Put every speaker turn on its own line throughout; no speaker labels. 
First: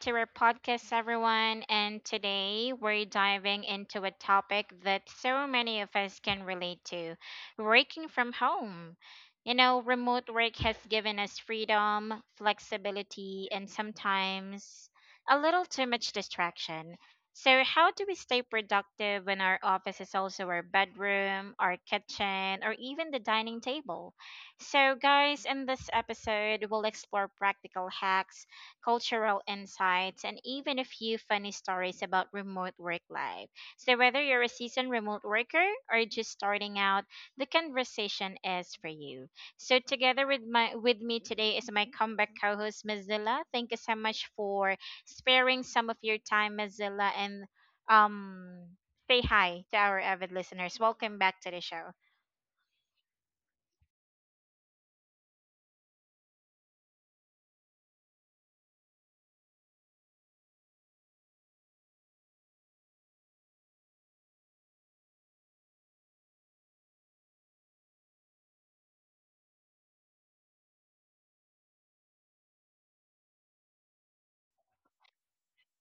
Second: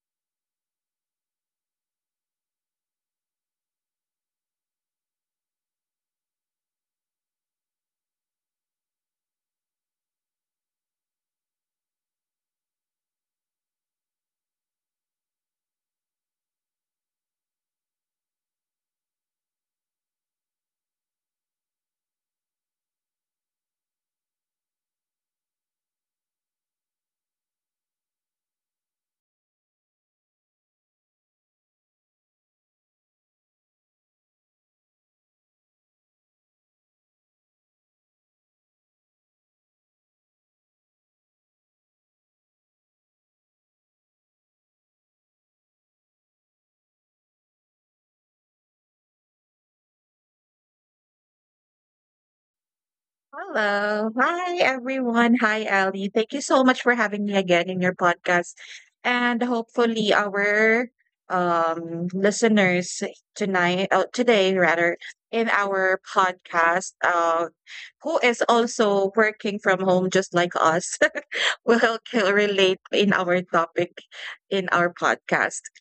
to our podcast, everyone. And today we're diving into a topic that so many of us can relate to: working from home. You know, remote work has given us freedom, flexibility, and sometimes a little too much distraction. So how do we stay productive when our office is also our bedroom, our kitchen, or even the dining table? So, guys, in this episode, we'll explore practical hacks, cultural insights, and even a few funny stories about remote work life. So whether you're a seasoned remote worker or just starting out, the conversation is for you. So, together with my with me today is my comeback co-host Mazilla. Thank you so much for sparing some of your time, Mazilla, and um, say hi to our avid listeners. Welcome back to the show.
Hello. Hi, everyone. Hi, Ali. Thank you so much for having me again in your podcast. And hopefully our listeners tonight, today rather, in our podcast, who is also working from home just like us will relate in our topic in our podcast.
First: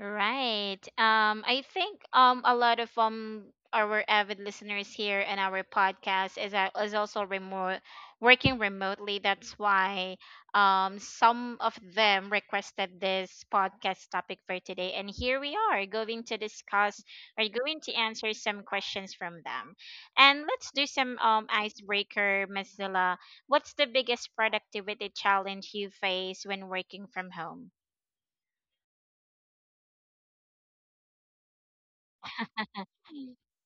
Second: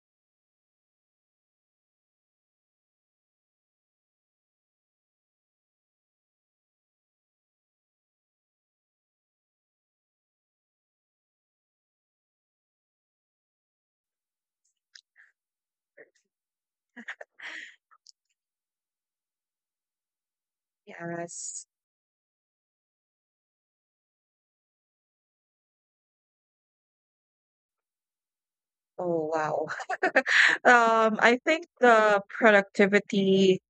Right. I think a lot of our avid listeners here and our podcast is also remote working remotely. That's why some of them requested this podcast topic for today, and here we are going to discuss or going to answer some questions from them. And let's do some
Yes.
icebreaker, Mazilla. What's the biggest productivity challenge you face when working from home?
Oh, wow. I think the productivity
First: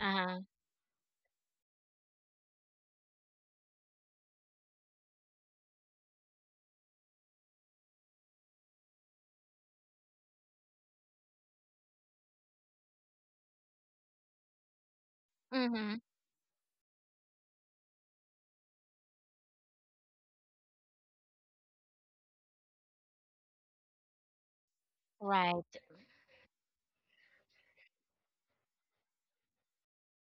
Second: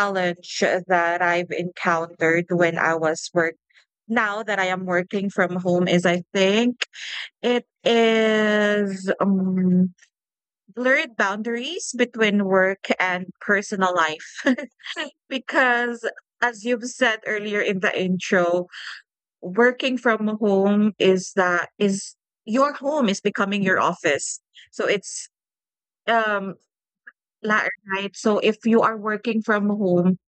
Uh
that I've encountered when I was work now that I am working from home is, I think, it is blurred boundaries between work and personal life
huh.
because, as you've said earlier in the intro, working from home is, that is your home is becoming your office. So it's,
Right,
um La right. So if you are working from home,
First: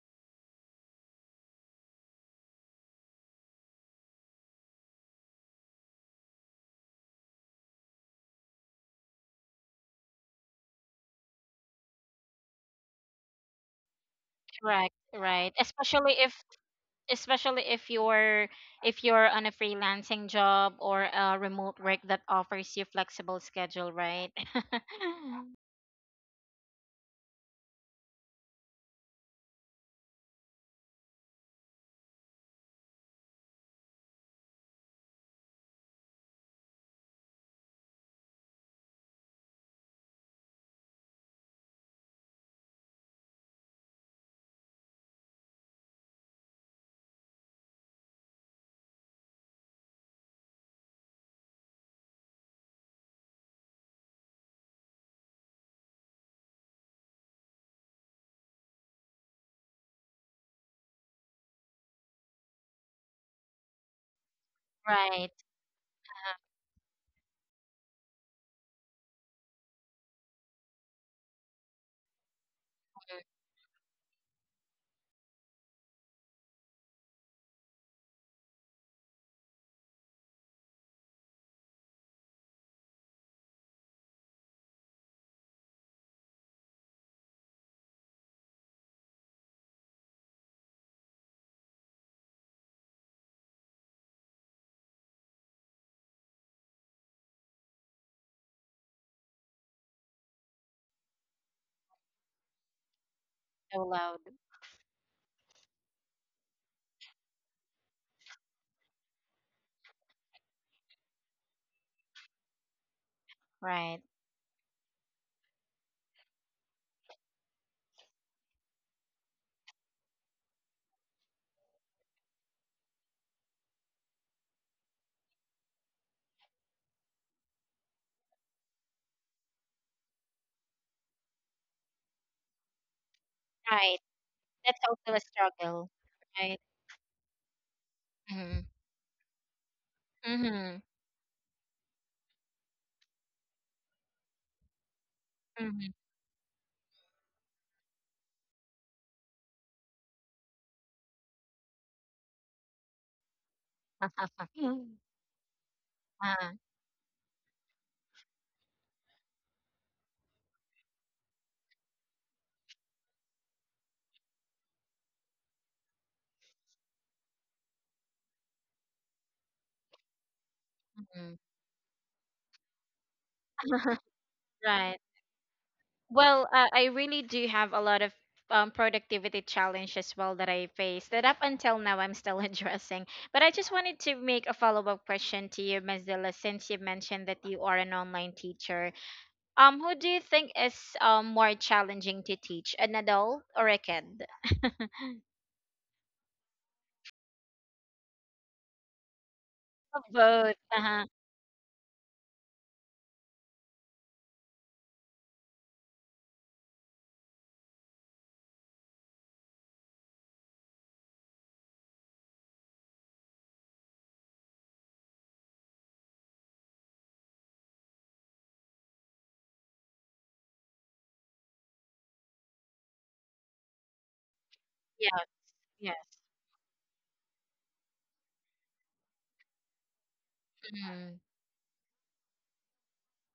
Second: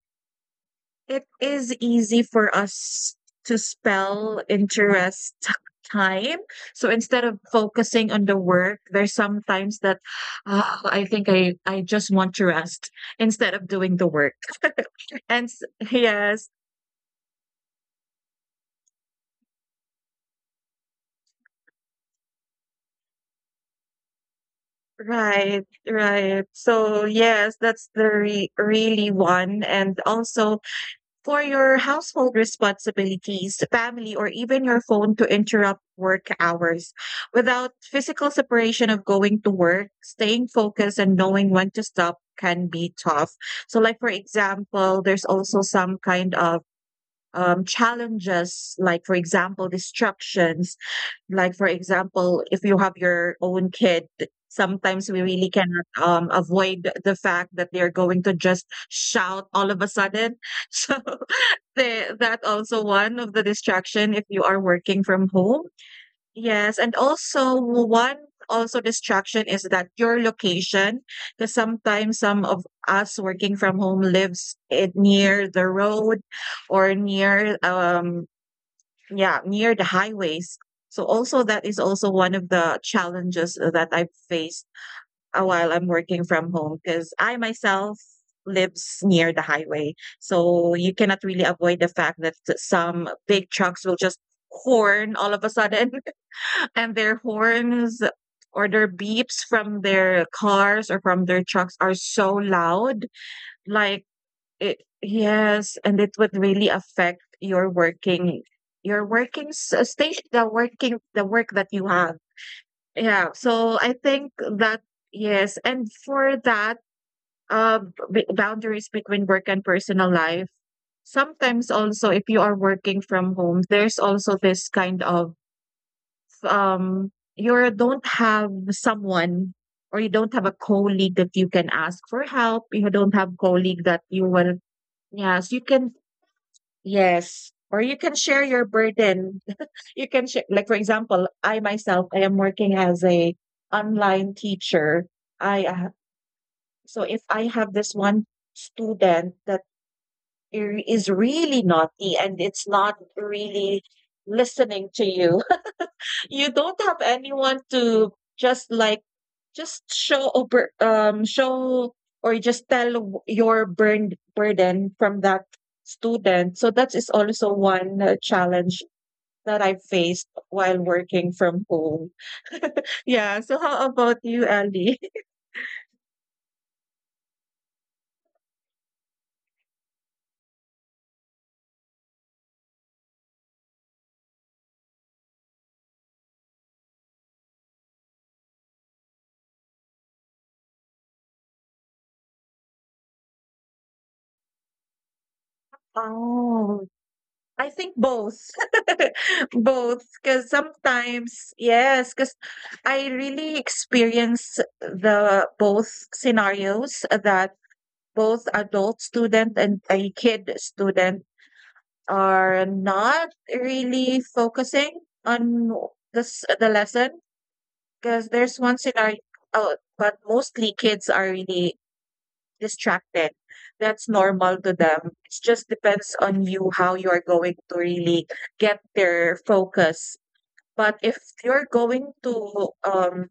it is easy for us to spell interest time. So instead of focusing on the work, there's sometimes that, "Ah, I think I just want to rest instead of doing the work."
correct,
And
right.
yes,
Especially if you're on a freelancing job or a remote work that offers you flexible schedule, right?
right, right. So yes, that's the re really one. And also for your household responsibilities, family, or even your phone to interrupt work hours. Without physical separation of going to work, staying focused and knowing when to stop can be tough. So, like for example, there's also some kind of challenges, like for example, distractions. Like for example, if you have your own kid, sometimes we really cannot avoid the fact that they're going to just shout all of a sudden. So that also one of the distraction if you are working from
Right.
home. Yes, and also one, also distraction is that your location, because sometimes some of us
Mm.
working from home lives it near the road or near yeah, near the highways. So also that is also one of the challenges that I've faced, while I'm working from home, because I myself lives near the highway. So you cannot really avoid the fact that some big trucks will just horn all of a sudden and their horns or their beeps from their cars or from their trucks are so loud,
So
like
loud.
it, yes, and it would really affect your working, your working s- station the working the work that you have, yeah, so I
Right.
think that, yes. And for that, uh, boundaries between work and personal life. Sometimes also, if you are working from home, there's also this kind of, um, you don't have someone, or you don't have a colleague that you can ask for help. You don't have colleague
Right.
that you will,
That's also a
yes, you
struggle.
can,
Right.
yes. Or you can share
Mm-hmm.
your burden. You can share, like for
Mm-hmm.
example, I myself, I am working as a online teacher. I
Mm-hmm.
So if I have this one student that is really naughty and it's not really listening to you. You
uh,
don't have anyone to just, like, just show over show or just tell w- your burned burden from that student. So that is also one, challenge that I faced while working
mhm.
from home. Yeah. So how about you, Ellie?
Right. Well, I really do have a lot of productivity challenge as well that I face that up until now I'm still addressing. But I just wanted to make a follow-up question to you, Ms. Dilla, since you mentioned that you are an online teacher. Who do you think is more challenging to teach, an adult or a kid?
Oh, I think both.
Oh,
Both. 'Cause
both. Uh-huh.
sometimes, yes, 'cause I really experience the both scenarios that both adult student and a kid student are not really focusing on this the lesson. 'Cause there's one scenario, oh, but mostly kids are really distracted. That's normal to them.
Yeah.
It just
Yes.
depends on you how you are going to really get their focus. But
Mm.
if you're going to um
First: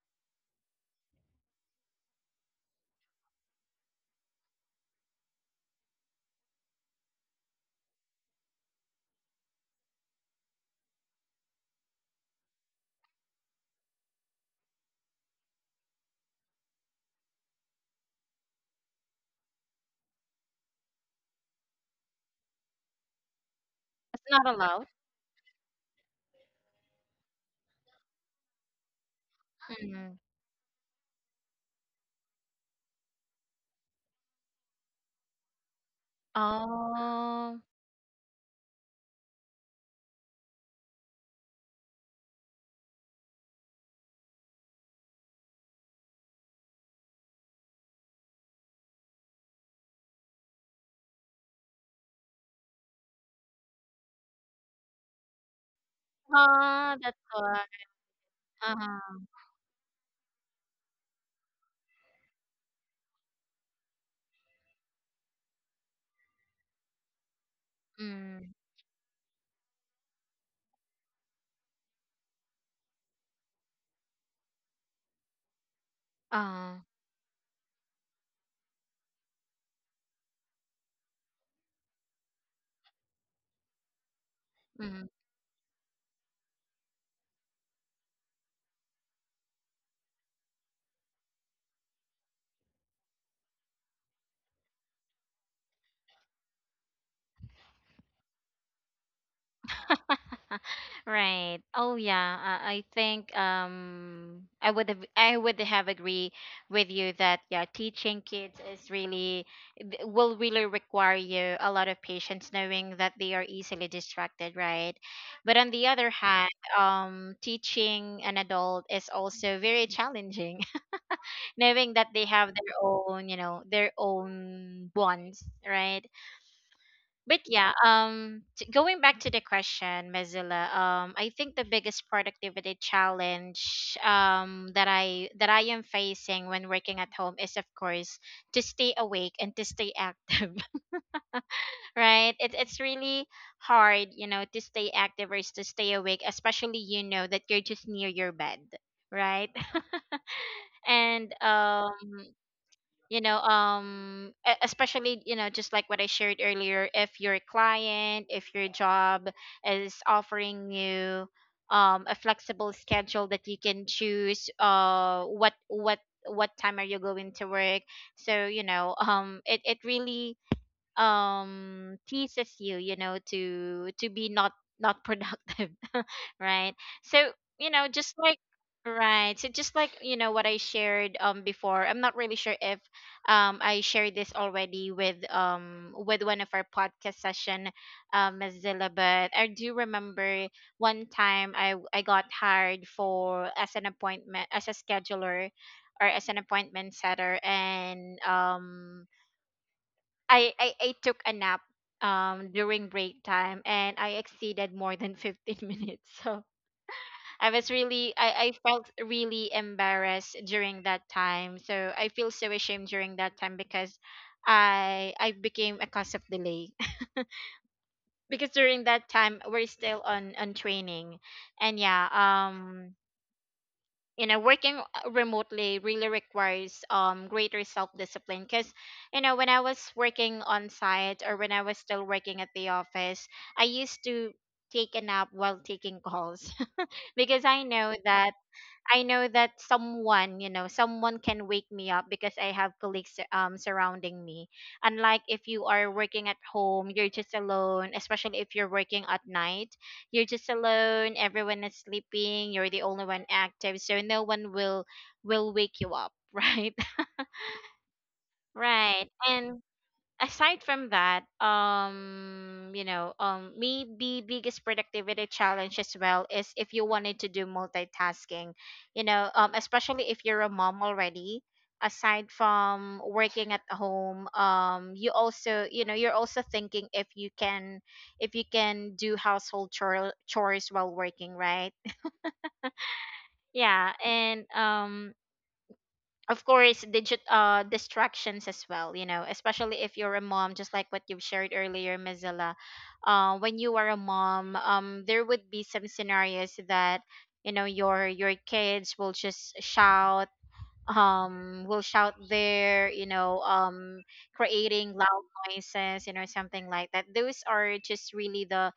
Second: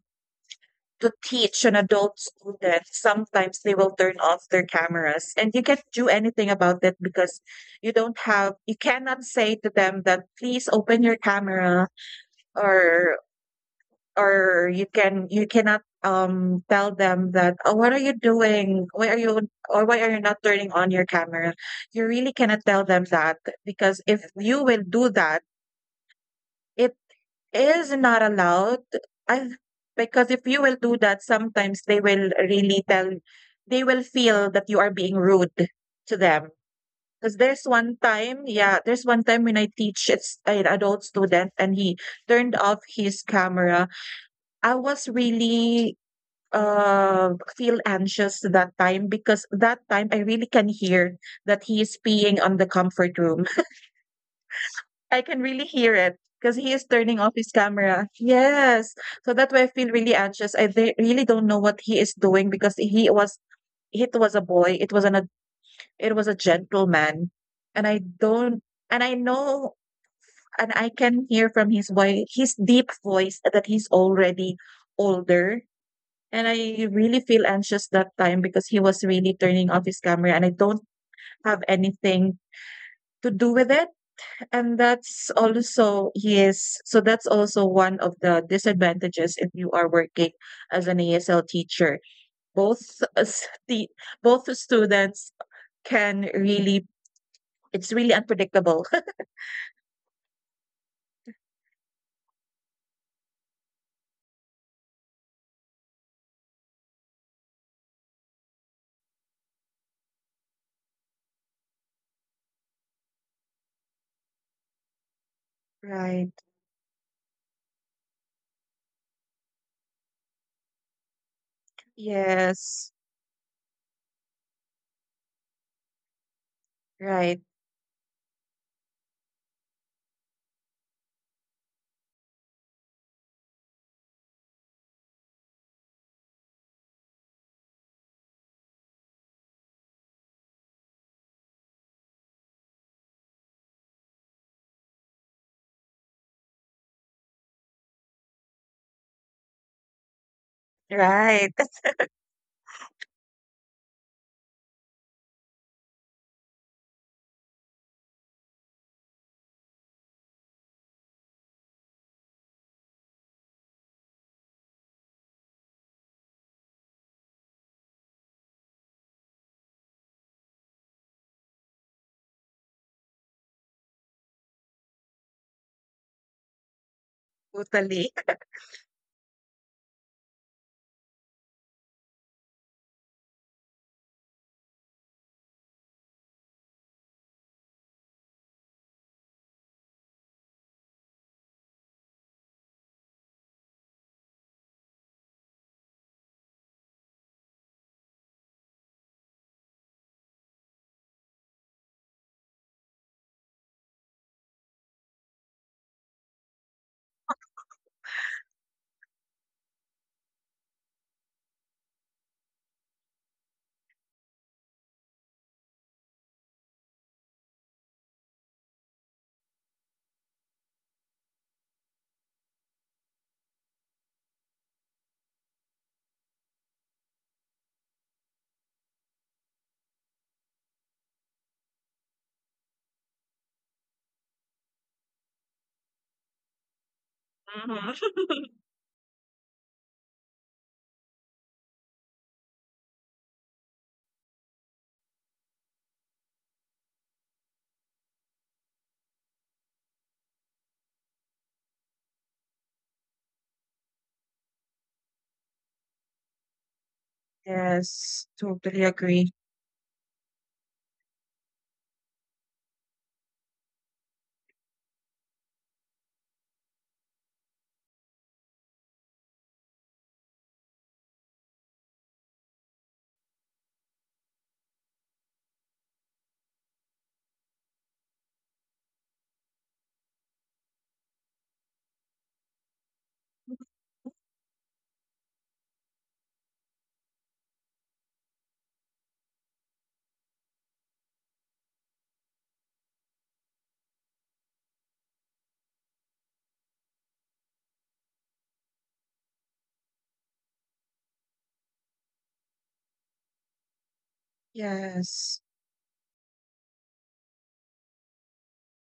to teach an adult student, sometimes they will turn off their cameras and you can't do anything about it, because you don't have you cannot say to them that, "Please open your camera," or or you cannot tell them that, "Oh, what are you doing? Why are you not turning on your camera?" You really cannot tell them that, because if
It's not
you will
allowed.
do that, it is not allowed. I
Mm.
Because if you will do that, sometimes they will feel that you are being rude to them. Because
Oh.
there's one time, yeah, there's one time when I teach, it's an adult student, and he turned off his camera. I was really, feel anxious that time, because that time I really can hear that he is peeing on the comfort room. I can really hear it because he is
Ah,
turning
that's
off his
why.
camera. Yes.
Uh-huh.
So that's why I feel really anxious. I They really don't know what he is doing, because he was, it was a boy. It was an ad- it was a gentleman. And I don't
Mm.
and I know, and I can hear from his deep voice, that he's already older. And
Uh.
I really feel anxious that time because he was really turning off his camera and I don't have anything to do with it. And
Mm-hmm.
that's also, yes, so that's also one of the disadvantages if you are working as an ASL teacher. Both, both students can really, it's really unpredictable.
Right. Oh yeah. I think I would have agree with you that yeah, teaching kids is really will really require you a lot of patience knowing that they are easily distracted, right? But on the other
Right.
hand, teaching an adult is also very challenging, knowing that they have their
Yes.
own, you know, their own wants, right?
Right.
But yeah, going back to the question, mozilla I think the biggest productivity challenge that I am facing when working at home is, of course, to stay awake and to stay active. Right, it's really hard, you know, to stay active or to stay awake, especially, you know, that you're just near your bed, right? And
Right.
you know, especially, you know, just like what I shared earlier, if your client, if your job is offering you a flexible schedule that you can choose what time are you going to work, so you know, it really teases you, you know, to be not productive. Right, so you know,
Totally.
just like right. So just like, you know, what I shared before, I'm not really sure if I shared this already with one of our podcast session, mozilla but I do remember one time I got hired for as an appointment, as a scheduler or as an appointment setter, and I took a nap during break time and I exceeded more than 15 minutes. So I was really, I felt really embarrassed during that time. So I feel so ashamed during that time because I became a cause of delay. Because during that time we're still on training. And yeah, you know, working remotely really requires greater self discipline, because you know, when I was working on site, or when I was still working at the office, I used to take a nap while taking calls, because I
Mhm.
know that I know that someone, you know, someone can wake me up because I have colleagues surrounding me. Unlike if you are working at home, you're just alone, especially if you're working at night. You're just alone, everyone is sleeping, you're the only one active, so no one will wake you up, right?
Yes. Totally
Right.
agree.
And aside from that, you know, maybe biggest productivity challenge as well is if you wanted to do multitasking, you know, especially if you're a mom already. Aside from working at home, you also, you know, you're also thinking if you can do chores while working, right? Yeah, and of course, digit distractions as well, you know, especially if you're a mom, just like what you've shared earlier, mozilla When you are a mom, there would be some scenarios that, you know, your kids will just shout, will shout there you know, creating loud
Yes,
noises, you know, something like that. Those are just really the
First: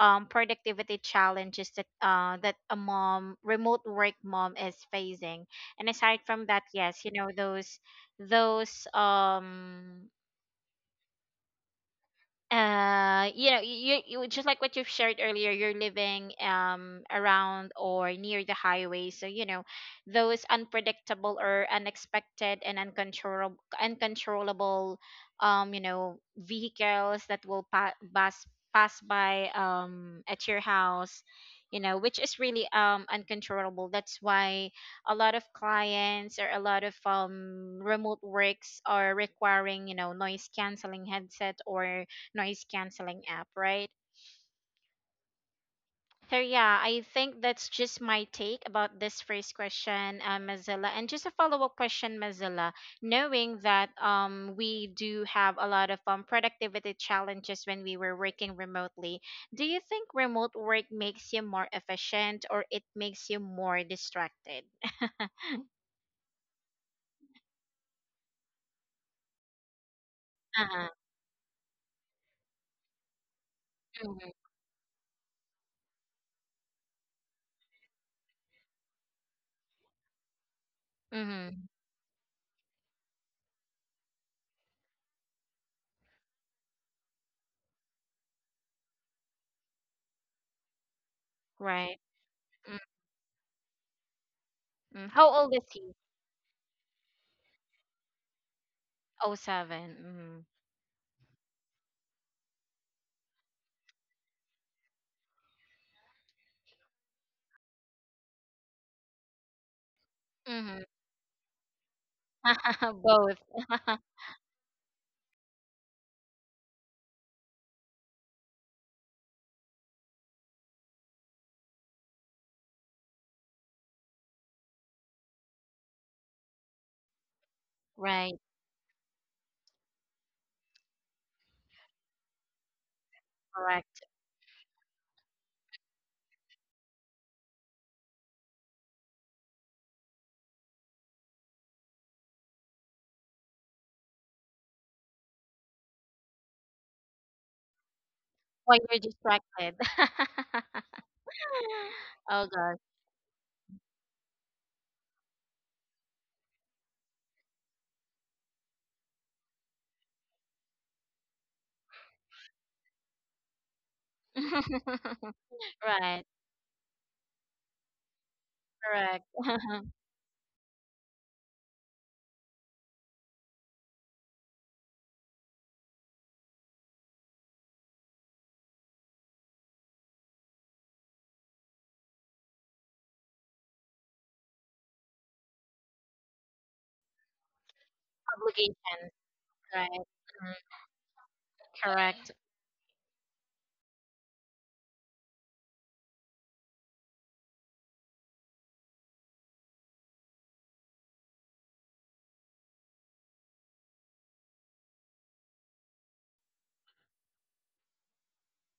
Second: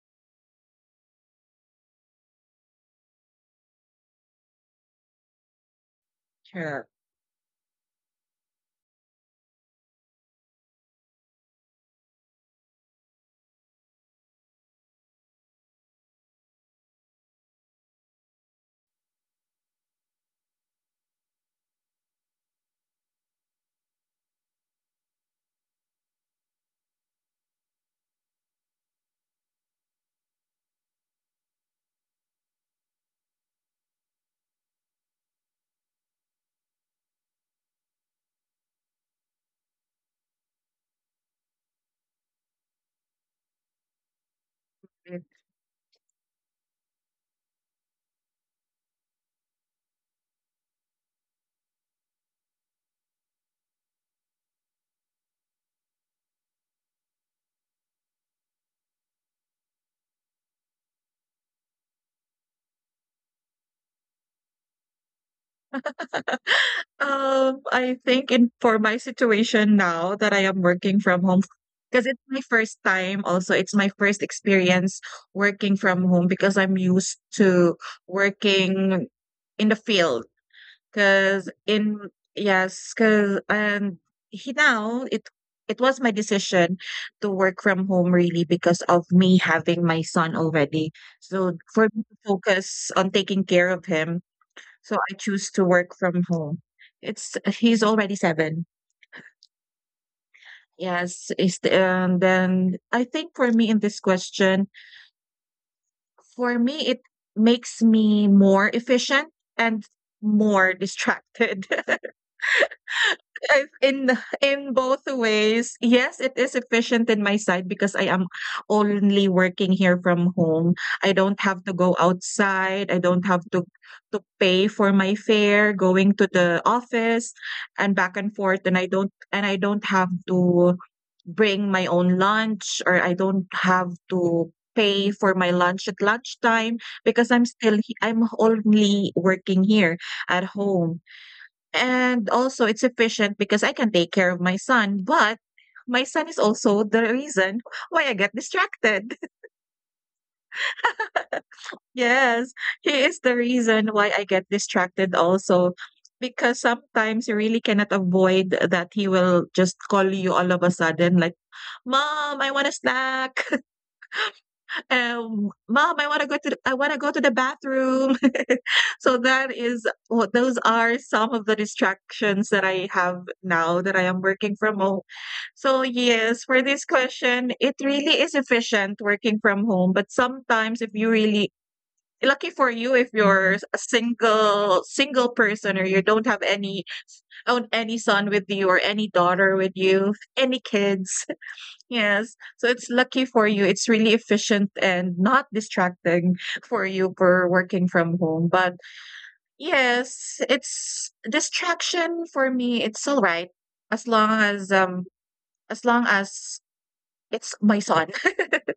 productivity challenges that that a mom remote work mom is facing. And aside from that,
sure.
yes, you know, those you know, you just like what you've shared earlier, you're living around or near the highway, so you know, those unpredictable or unexpected and uncontrollable, you know, vehicles that will pass by at your house, you know, which is really uncontrollable. That's why a lot of clients or a lot of remote works are requiring, you know, noise canceling headset or noise canceling app, right?
Mm.
So yeah, I think that's just my take about this first question, Mozilla, and just a follow up question, Mozilla. Knowing that we do have a lot of productivity challenges when we were working remotely, do you think remote work makes you more efficient or it makes you more distracted?
I think, in for my situation now that I am
Uh-huh.
working from home, because it's my first time also, it's my first
Mm-hmm.
experience working from home, because I'm used to working in the field. 'Cause
Mm-hmm.
in Yes, 'cause he now it was my decision to work from home, really, because of me having my son already. So, for
Right.
me to focus on taking care of him, so
Mm-hmm.
I
How
choose
old is
to
he?
work from home. It's he's already seven.
Oh, seven.
Yes, is the and then I think for me, in this question, for me, it makes me more efficient and more
Mm-hmm.
distracted.
Mm-hmm.
I've
Both.
in both ways, yes, it is efficient in my side because I am only working here from home. I don't have to go outside. I don't have to pay for my fare going to the office and back and
Right.
forth. And I don't have to bring my own lunch, or I don't have
Right.
to pay for my lunch at lunchtime, because I'm still, I'm only working here at home. And also it's efficient because I can take care of my son, but my son is also the reason why I get
While you're
distracted.
distracted. Oh
Yes,
gosh.
he is the reason why I get distracted also, because sometimes you really cannot avoid that he will just call you all of a sudden, like, "Mom, I want a snack." Mom,
Right.
I want to go to the, bathroom. So
Correct.
that is what those are some of the distractions that I have now that I am working from home. So yes, for this question, it really is efficient working from home, but sometimes, if you really lucky for you if you're a single person, or you don't have any son with you or
Obligations.
any daughter with
Right.
you,
Mm,
any kids.
correct.
Yes. So it's lucky for you. It's really efficient and not distracting for you for working from home. But yes, it's distraction for me. It's all right, as long as um as long as it's my son.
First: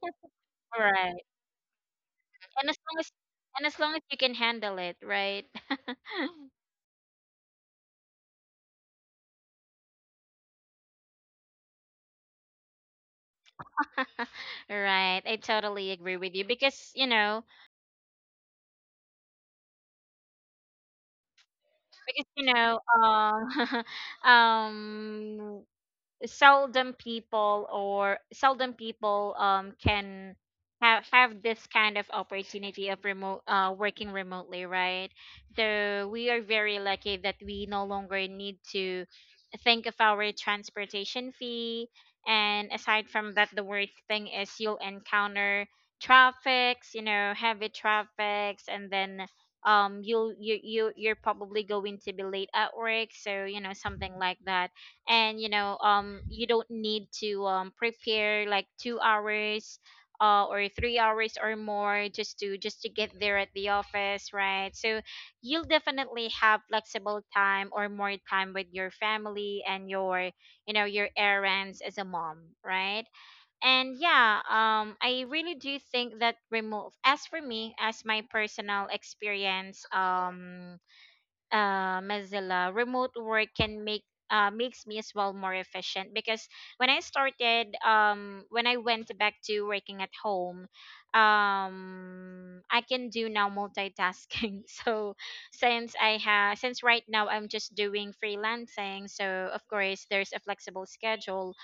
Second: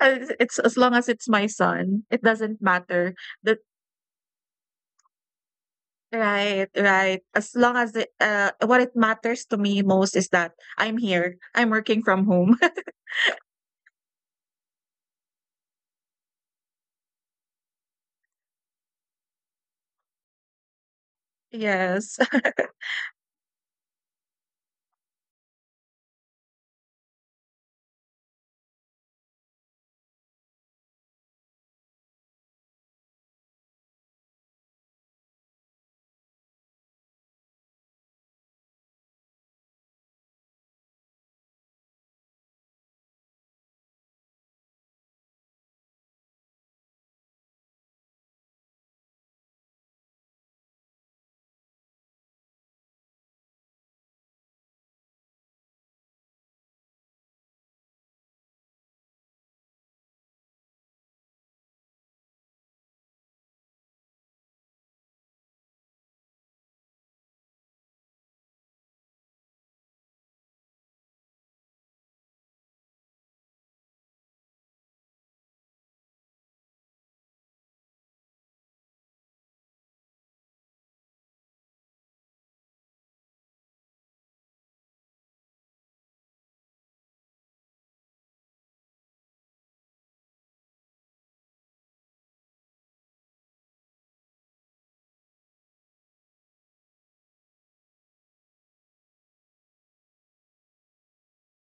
It's as long as
Right.
it's my son. It doesn't
And as long as
matter. That
you can handle it, right?
Right, right. As long as it, what it matters to me most is that I'm here. I'm working from home.
Right. I totally agree with you
Yes.
because you know, um um seldom people can have this kind of opportunity of remote working remotely, right? So we are very lucky that we no longer need to think of our transportation fee. And aside from that, the worst thing is you'll encounter traffics, you know, heavy traffics, and then you'll you, you're probably going to be late at work, so you know, something like that. And you know, you don't need to prepare like 2 hours or 3 hours or more just to get there at the office, right? So you'll definitely have flexible time or more time with your family and your, you know, your errands as a mom, right? And yeah, I really do think that remove, as for me, as my personal experience, Mozilla, remote work can make makes me as well more efficient, because when I started, when I went back to working at home, I can do now multitasking. So since I have, since right now I'm just doing freelancing, so of course there's a flexible schedule.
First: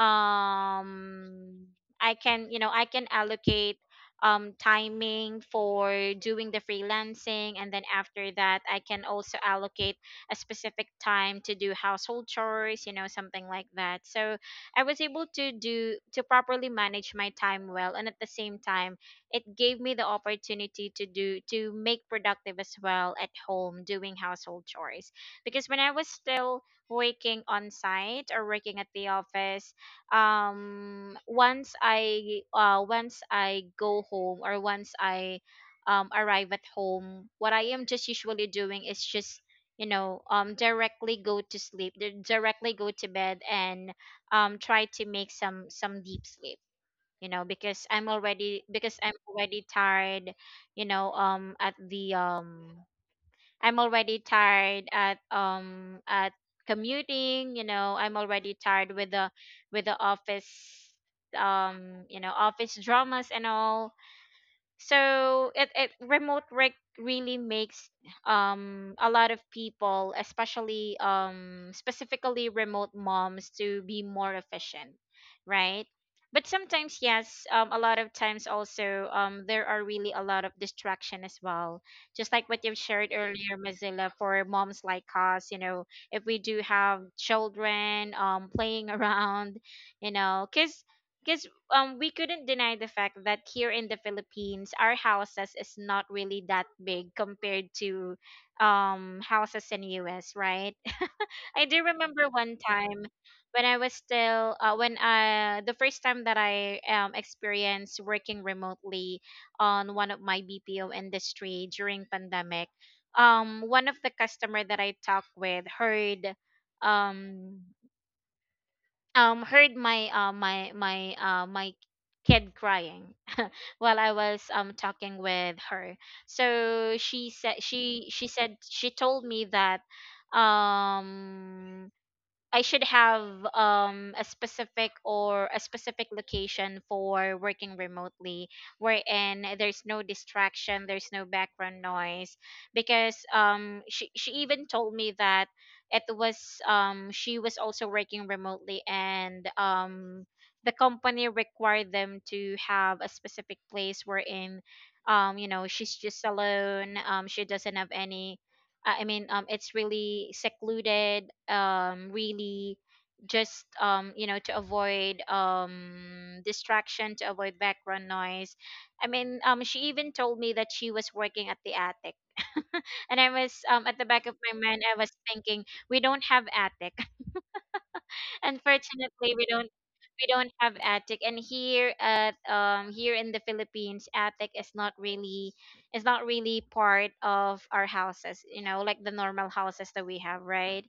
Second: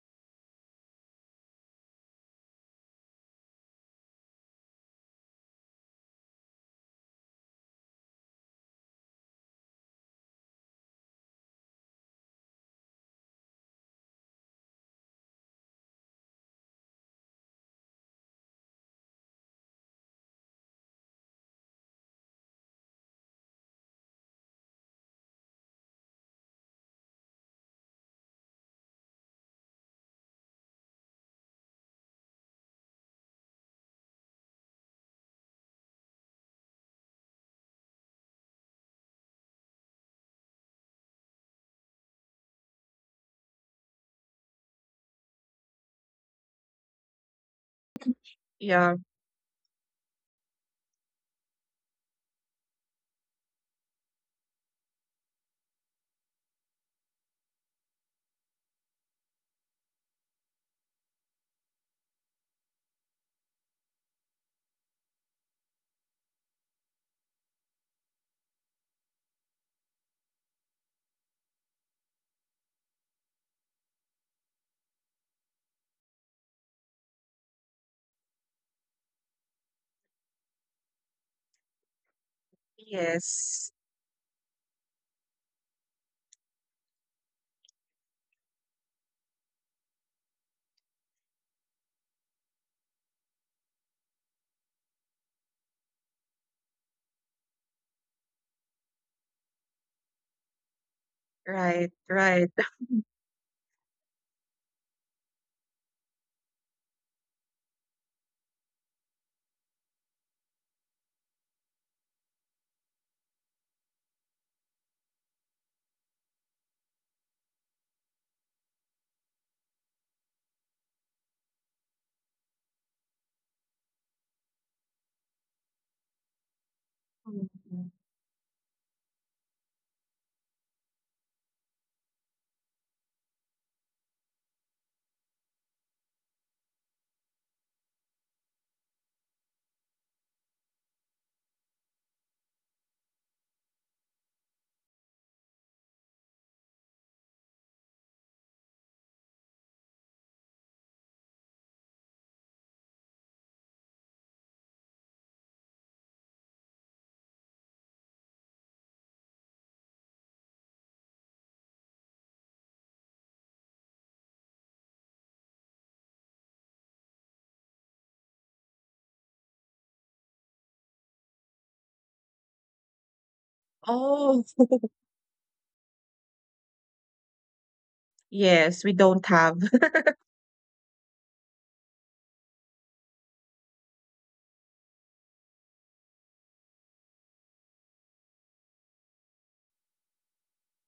Um, I can, you know, I can allocate timing for doing the freelancing. And then after that, I can also allocate a specific time to do household chores, you know, something like that. So I was able to do, to properly manage my time well. And at the same time, it gave me the opportunity to do, to make productive as well at home doing household chores. Because when I was still working on site or working at the office, once I go home, or once I arrive at home, what I am just usually doing is just directly go to sleep, directly go to bed, and try to make some deep sleep, you know, because i'm already because
Yeah.
i'm already tired, you know at the I'm already tired at, commuting, you know, I'm already tired with the office, office dramas and all. So it remote work really makes a lot of people, especially specifically remote moms, to be more efficient, right? But sometimes, yes, a lot of times also, there are really a lot of distraction as well, just like what you've shared earlier,
Yes.
Mozilla. For moms like us, if we do have children playing around, you know because we couldn't deny the fact that here in the Philippines, our houses is not really that big compared to houses in US, right? I do
Right,
remember
right.
one time, when I, the first time that I experienced working remotely on one of my BPO industry during pandemic. One of the customer that I talked with heard, um heard my my my my kid crying while I was talking with her. So she said
Mhm.
she she said she told me that um I should have a specific location for working remotely, wherein there's no distraction, there's no background noise, because she even told me that, it was she was also working remotely, and the company required them to have a specific place wherein, she's just alone, she doesn't have any... I mean, it's really secluded. Really, just, to avoid distraction, to avoid background noise. I mean, she even told me that she was working at the attic, and I was at the back of
Oh,
my mind, I was thinking we don't have attic.
yes, we don't
Unfortunately,
have.
we don't have attic, and here in the Philippines, attic is not really part of our houses, you know, like the normal houses that we have, right?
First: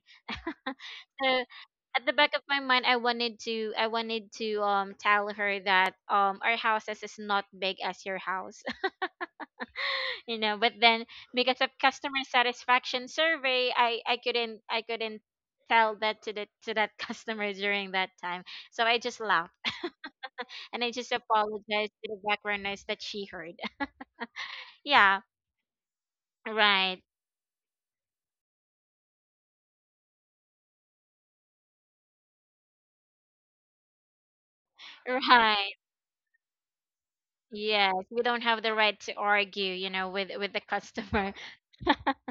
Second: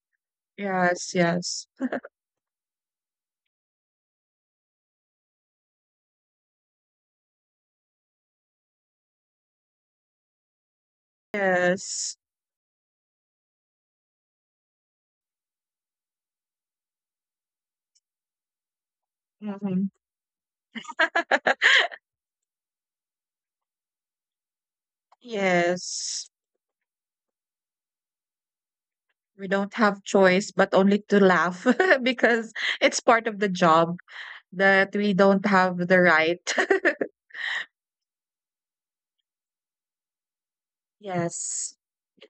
Yes,
So
yes,
at the back of my mind, I wanted to tell her that our houses is not big as your house, you know, but then, because of
yes.
customer satisfaction survey, I couldn't tell that to the to that customer during that time, so I just laughed
Mhm.
and I just apologize to the background noise that she heard. Yeah.
Yes,
Right,
we don't have choice but only to laugh because it's part of the job that we don't
right.
have the right.
Yes, we don't have the right to argue, with the customer.
Yes,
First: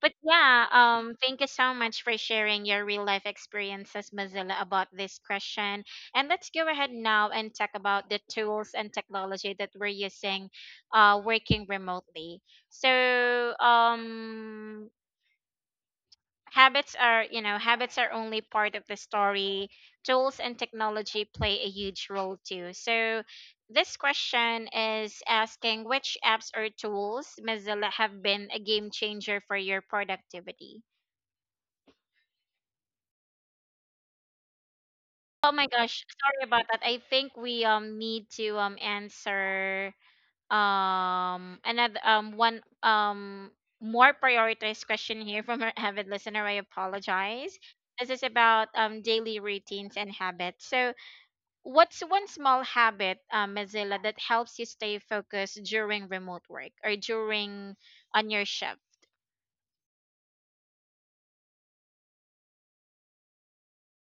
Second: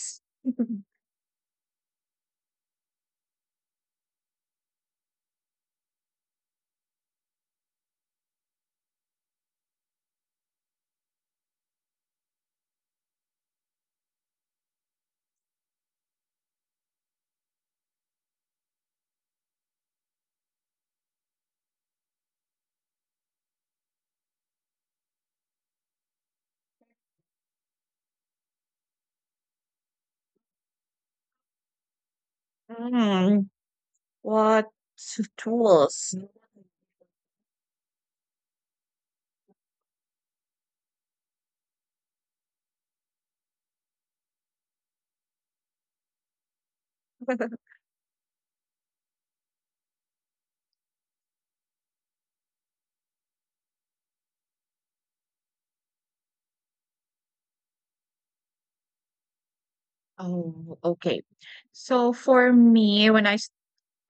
But yeah, thank you so much for sharing your real life experiences, Mozilla, about this question. And let's go ahead now and talk about the tools and technology that we're using, working remotely. So, habits are only part of the story. Tools and technology play a huge role too. So this question is asking which apps or tools, Mozilla, have been a game changer for your productivity.
Mm, what
Oh my gosh,
tools?
sorry about that. I think we need to answer another one more prioritized question here from our avid listener. I apologize. This is about daily routines and habits. So, what's one small habit, Mozilla, that helps you stay focused during remote work or during on your shift?
Oh, okay. So for me, when I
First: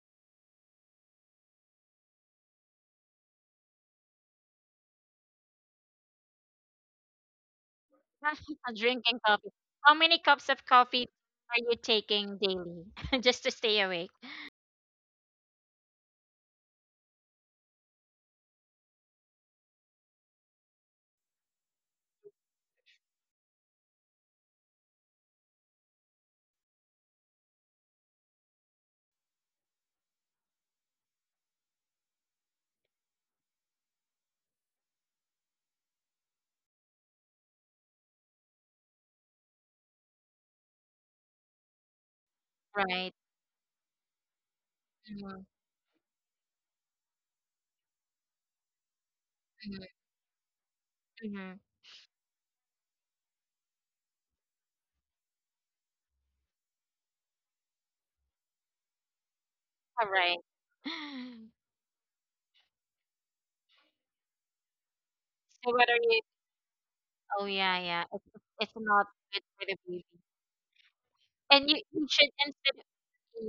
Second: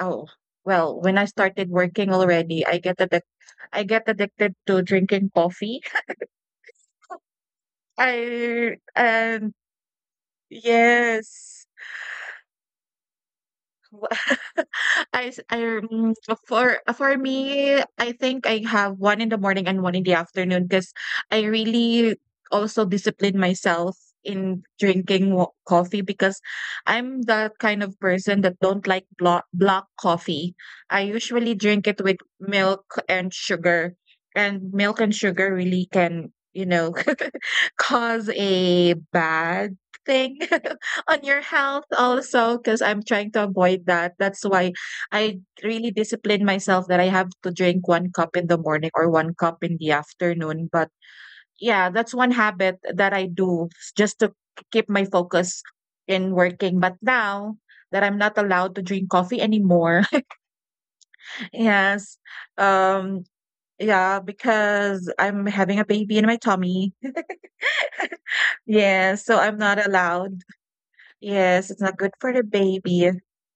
oh, well, when I started working already, I get addic I get addicted to drinking coffee. I
Drinking
and
coffee. How many cups of coffee are
Yes.
you taking daily just to stay
Wha
awake?
I s I mm, for me, I think I have one in the morning and one in the afternoon, because I really also discipline myself in drinking wa coffee because I'm the kind of person that don't like block coffee. I usually drink it with milk and sugar, and milk and sugar really can, cause a bad thing on your health also, because I'm
Right.
trying to avoid that. That's why I
Mm-hmm.
really discipline myself that I have to drink one cup in the morning or one cup in
Mm-hmm.
the afternoon. But
Mm-hmm.
yeah, that's one habit that I do just to keep my focus in working. But now that I'm not allowed to drink coffee anymore,
All right.
yes, um, yeah, because I'm having
So
a
what are
baby in
you?
my tummy.
Oh yeah, yeah. It's not
Yes, so
good
I'm
for the
not
baby.
allowed. Yes,
And
it's
you,
not good
you
for
should
the
instead...
baby.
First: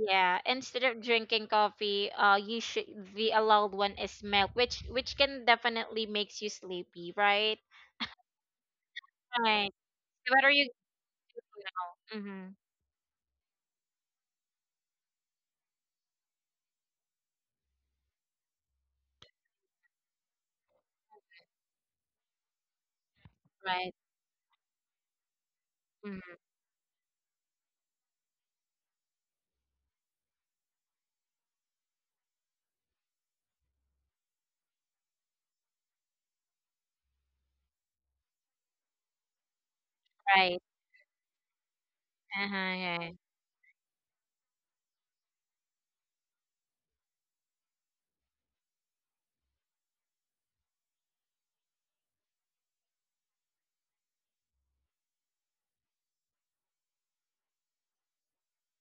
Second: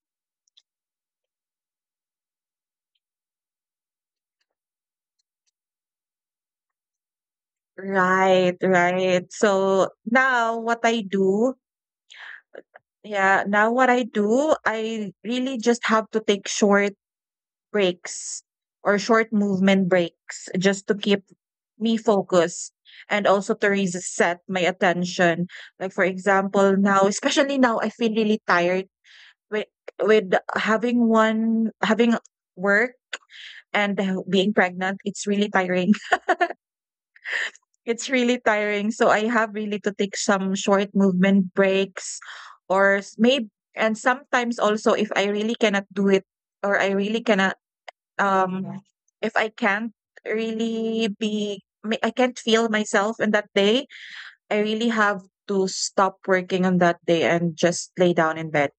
Yeah, instead of drinking coffee, you should... the allowed one is milk, which can definitely makes you sleepy, right?
Right, right.
Right.
So
So what are
now
you
what I do,
now? Mm-hmm.
yeah, now what I do, I really just have to take short breaks or short movement breaks just to keep me focused and also to
Right.
reset my attention. Like for
Mm-hmm.
example, now, especially now, I feel really tired with with having work and being pregnant. It's really tiring. It's really tiring, so I have really to take some
Right.
short movement breaks
Uh-huh,
or
yeah.
s may and sometimes also if I really cannot do it or I really cannot, um if I can't really be me I can't feel myself in that day, I really have to stop working on that day and just lay down in bed.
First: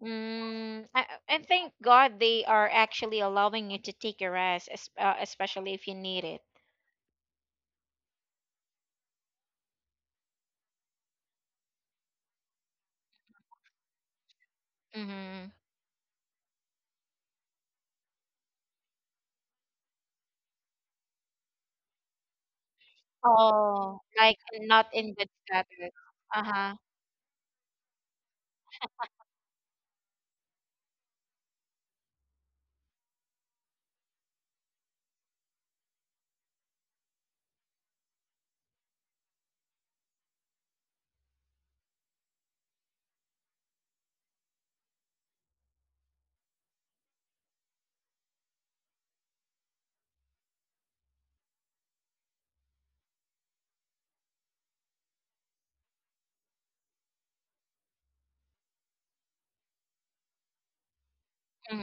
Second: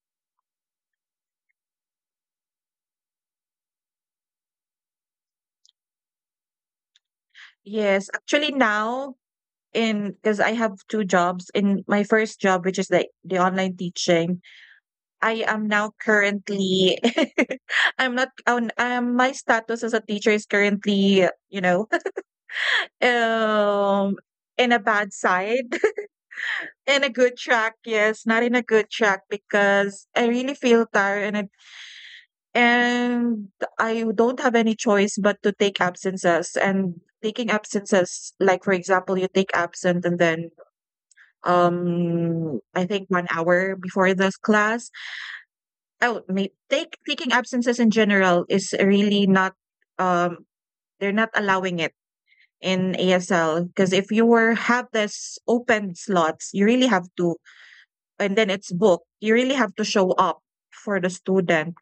Mm, I thank God they are actually allowing you to take a rest, especially if you need it.
Yes, actually now in because I have 2 jobs. In my first job, which is the online teaching, I
Mm-hmm.
am now currently I'm not my status as a teacher is currently, you know,
Oh,
um,
like
in a
not in
bad
good
side,
status. Uh huh.
in a good track, yes, not in a good track because I really feel tired and I don't have any choice but to take absences, and taking absences, like for example, you take absent and then I think 1 hour before this class. Oh, may take taking absences in general is really not, um, they're not allowing it in ASL because if you were have this open slots, you really have to, and then it's booked, you really have to show up for the student.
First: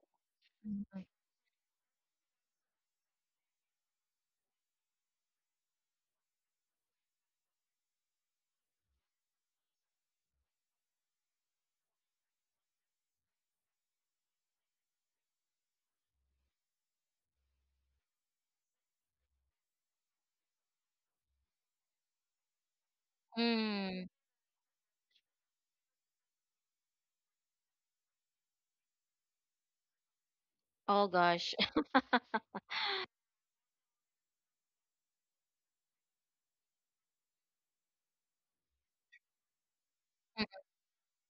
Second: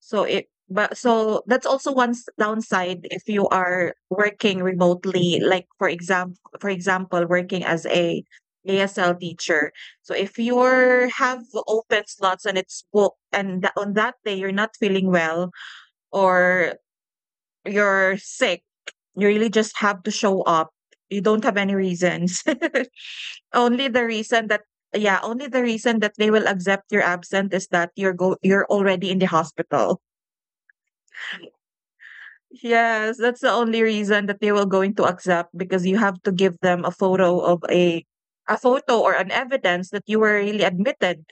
So it but
Mm-hmm.
so that's also one downside if you are working remotely, like for example, working as a ASL teacher. So if you are have open slots and it's booked, and on that day you're not feeling well or you're sick, you really just have to show up. You don't have any reasons. only the
Mm.
reason that yeah, only the reason that they will accept your absent is that you're already in the hospital.
Oh gosh.
Yes, that's the only reason that they will going to accept, because you have to give them a photo of a photo or an evidence that you were really admitted,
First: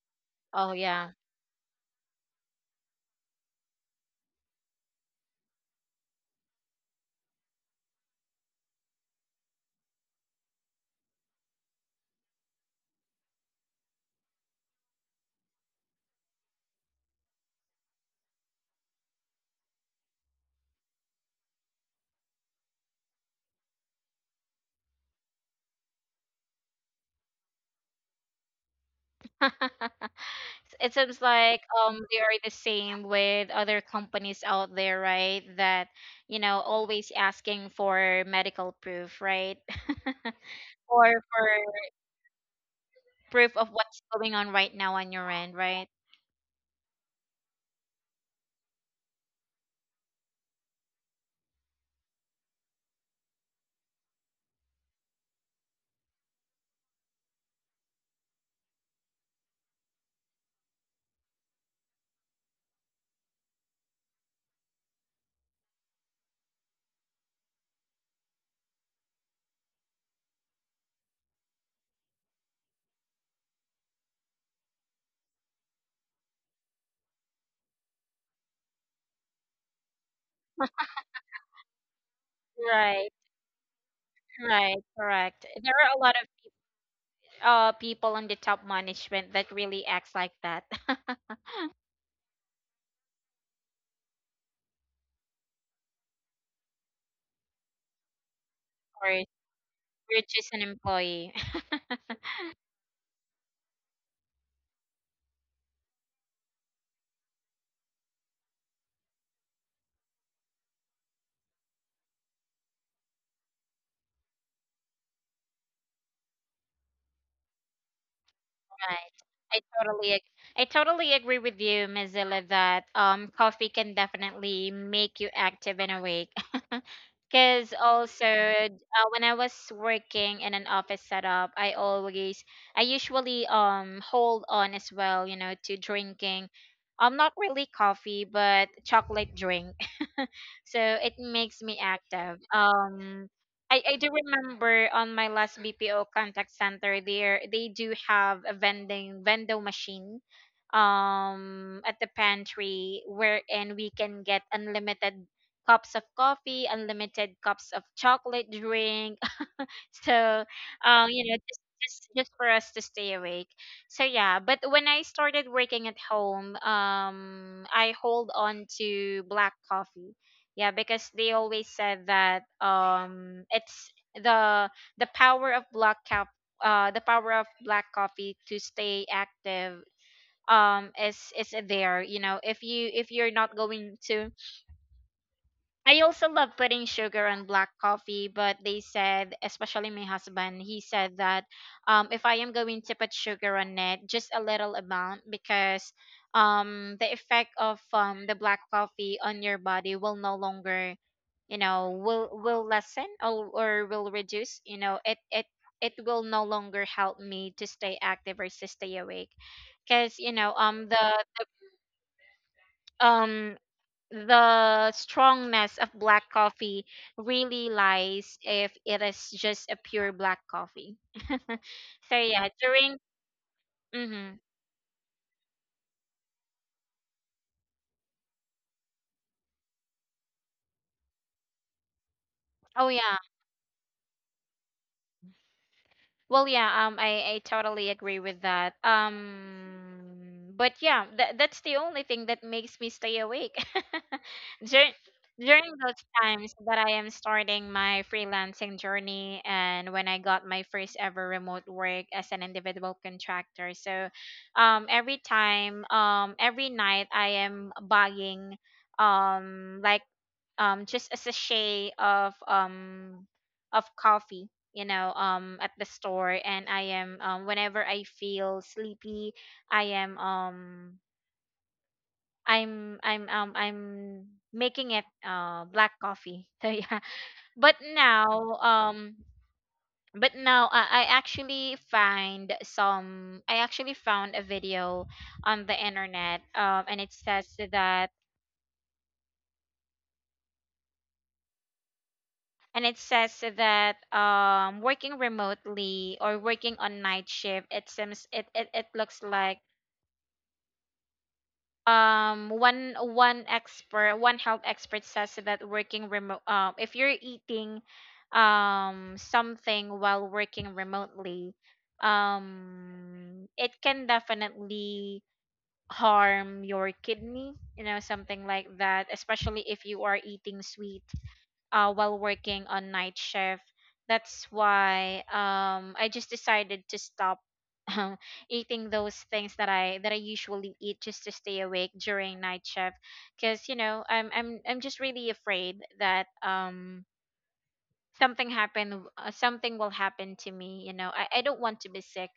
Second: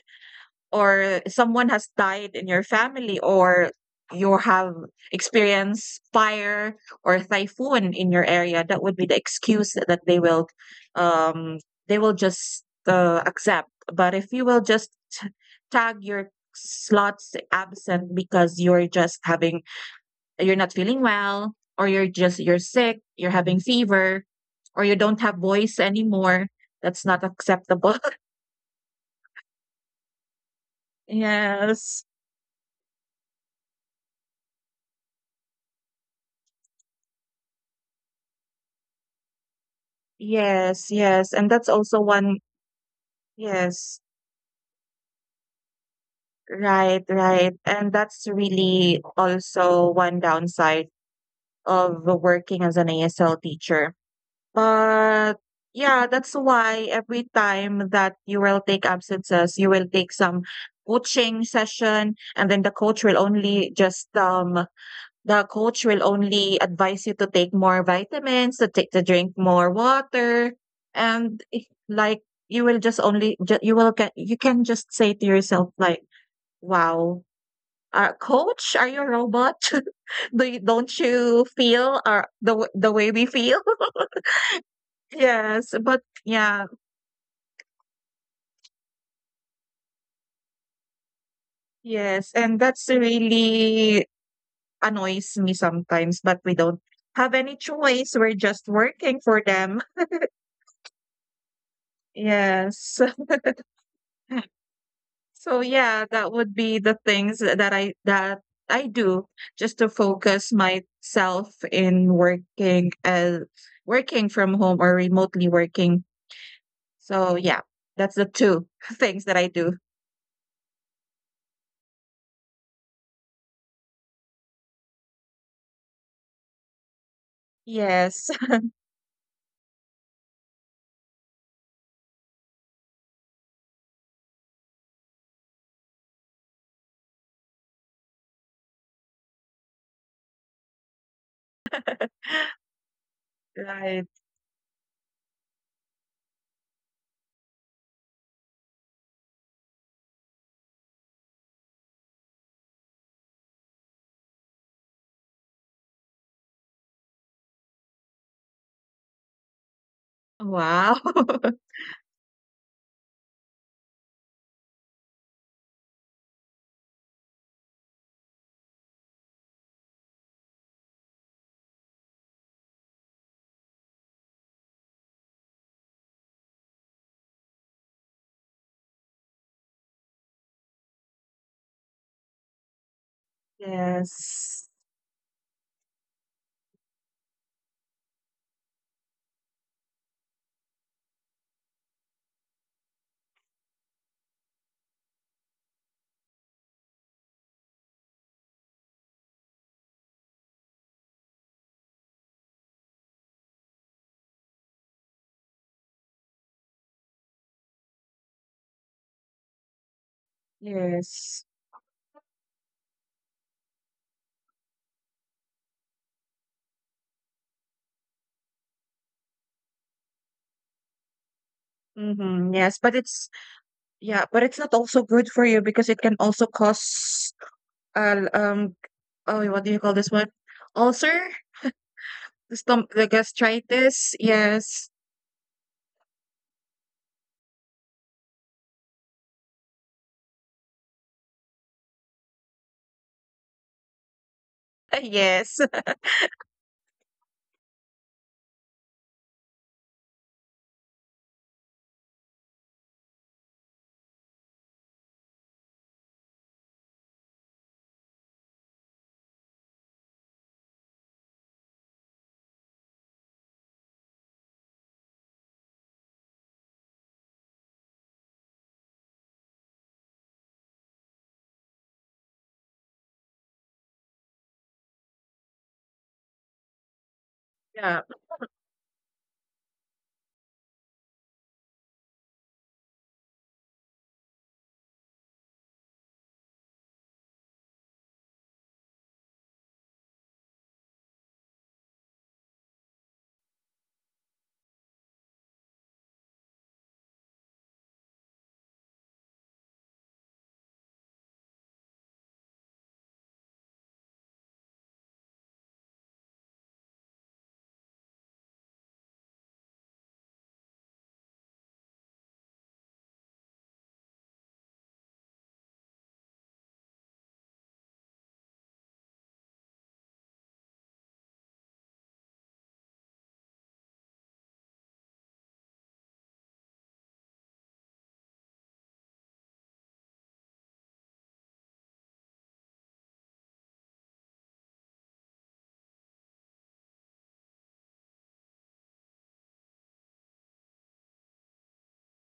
Oh yeah.
or someone has died in your family, or you have experienced fire or typhoon in your area. That would be the excuse that um they will just accept. But if you will just tag your slots absent because you're just having you're not feeling well, or you're sick, you're having fever, or you don't have voice anymore, that's not acceptable.
It seems like
yes
they are the same with other companies out there, right? That always asking for medical proof, right?
yes,
Or
yes, and
for
that's also one.
proof of
Yes,
what's going on right now on your end, right?
right, right, and that's really also one downside of working as an ASL teacher, but yeah, that's why every time that you will take absences, you will take some coaching session, and then the coach will only just the coach will only advise you to take more vitamins, to take to drink more water, and if like you will just only ju you will get you can just say to yourself like, "Wow, coach, are you a robot? Do you, don't you feel the
Right,
way we feel?"
right, correct. There
Yes,
are a
but
lot of
yeah,
people on the top management that really acts like that.
yes, and that's really annoys me sometimes, but we don't have any choice. We're just working
Or
for them.
you're just an employee.
Yes. So yeah, that would be the things that I do just to focus myself in working as working from home or remotely working. So yeah, that's the two
Right.
things that I
I
do.
totally ag- I totally agree with you, Mozilla, that coffee can definitely make you active and awake. Because also,
Yes.
when I was working in an office setup, I usually hold on as well, you know, to drinking. Not really coffee, but chocolate drink, so it makes me active. I
Right.
do remember on my last BPO contact center, there they do have a vending vendor machine at the pantry wherein we can get unlimited cups of coffee, unlimited cups of chocolate drink, so
Wow.
just, just just for us to stay awake. So yeah, but when I started working at home, I hold on to black coffee. Yeah, because they always said that, it's the power of black cap the power of black coffee to stay active, is there, you know, if you're not going to...
Yes.
I also love putting sugar on black coffee, but they said, especially my husband, he said that, if I am going to put sugar on it, just a little amount, because the effect of, the black coffee on your body will no longer, you know, will lessen, or will reduce. You know, it will no longer help me to stay active or to stay awake because,
Yes.
um the strongness of black coffee really lies if it is just a pure black coffee. So yeah,
Hmm, yes, but
during...
it's yeah,
Hmm.
but it's not also good for you because it can also cause uh, um oh, what do you call this one? Ulcer? Stom
Oh
the
yeah.
gastritis, yes.
Well, yeah, I totally agree with that. But yeah, that's the only thing that makes me stay awake. During
Yes.
During those times that I am starting my freelancing journey, and when I got my first ever remote work as an individual contractor. So, every night I am buying um like just a sachet of coffee, at the store, and I am whenever I feel sleepy, I am I'm I'm making it, black coffee. So yeah, but
Yeah.
now, um I actually found a video on the internet, and it says that, working remotely or working on night shift, it seems, it looks like one health expert says that, working remote if you're eating something while working remotely, it can definitely harm your kidney, you know, something like that, especially if you are eating sweet, while working on night shift. That's why, I just decided to stop um, eating those things that I usually eat just to stay awake during night shift. Because, you know, I'm just really afraid that, something will happen to me. You know, I don't want to be sick,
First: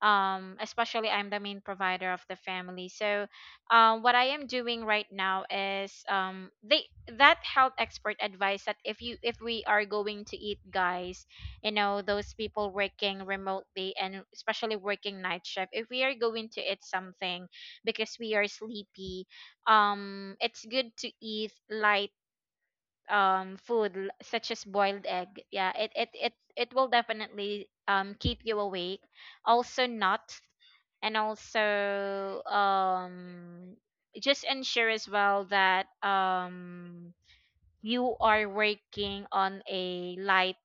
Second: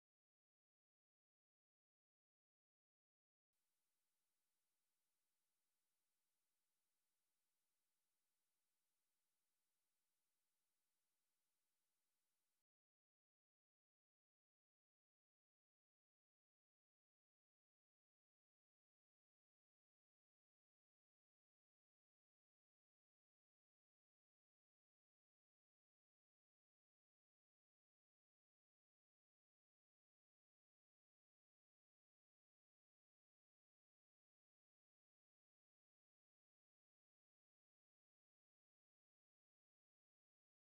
especially I'm the main provider of the family, so what I am doing right now is, they that health expert advice that, if we are going to eat, guys, you know, those people working remotely, and especially working night shift, if we are going to eat something because we are sleepy, it's good to eat light food, such as boiled egg. Yeah, it will definitely keep you awake. Also nuts, and also, just ensure as well that, you are working on a light,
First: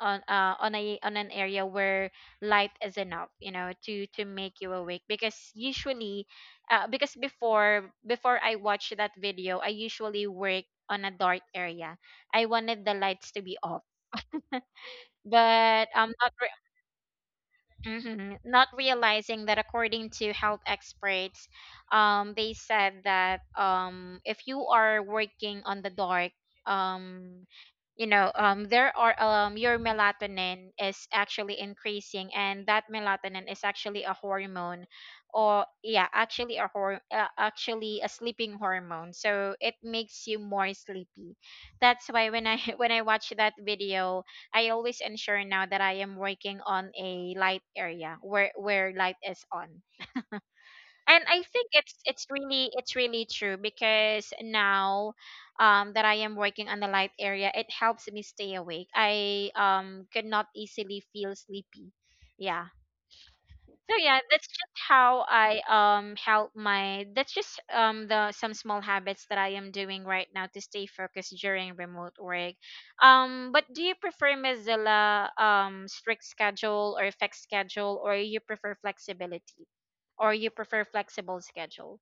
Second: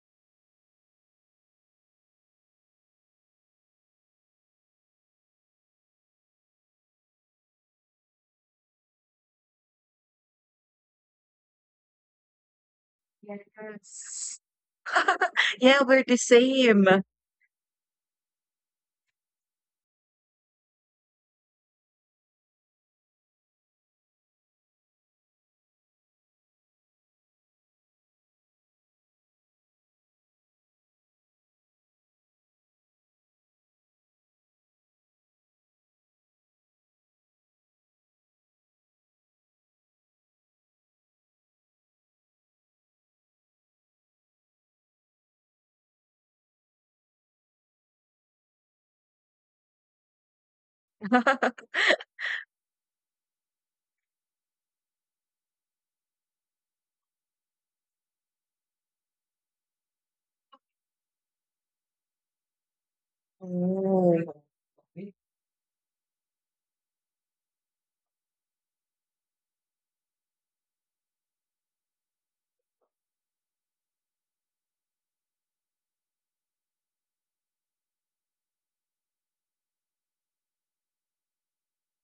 on an area where light is enough, you know, to make you awake, because usually, because before I watch that video, I usually work on a dark area. I wanted the lights to be off,
Yes. Yeah,
but
we're
I'm
the
not...
same.
Not realizing that, according to health experts, they said that, if you are working on the dark, um, there are your melatonin is actually increasing, and that melatonin is actually a hormone, or yeah, actually actually a sleeping hormone. So it makes you more sleepy. That's why when I when I watch that video, I always ensure now that I am working on a light area where light is on. And I think it's really true because now, that I am working on the light area, it helps me stay awake. I could not easily feel sleepy. Yeah, so yeah,
Oh.
that's just, the some small habits that I am doing right now to stay focused during remote work. But do you prefer, Mozilla, strict schedule or fixed schedule, or you prefer flexibility or you prefer flexible schedule?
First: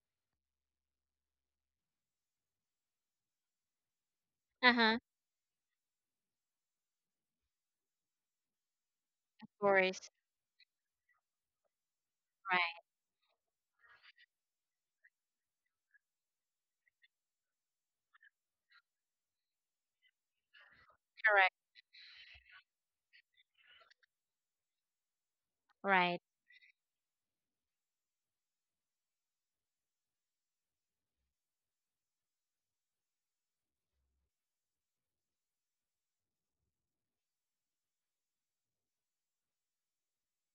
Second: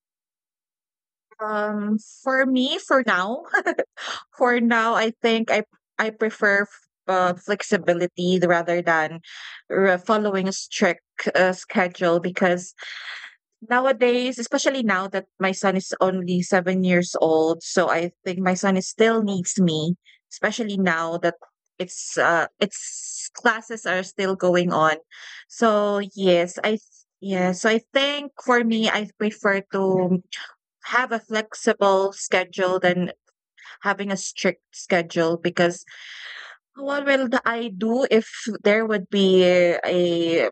Um, for me, for now, for now,
Uh-huh.
I think I prefer flexibility rather than
Of course.
following a strict schedule because
Right.
nowadays, especially now that my son is only 7 years old, so I think my son is still needs me, especially now that
Correct.
it's, its classes are still going on. So
Right.
yes, I th yeah, so I think for me, I prefer to have a flexible schedule than having a strict schedule, because what will the I do if there would be a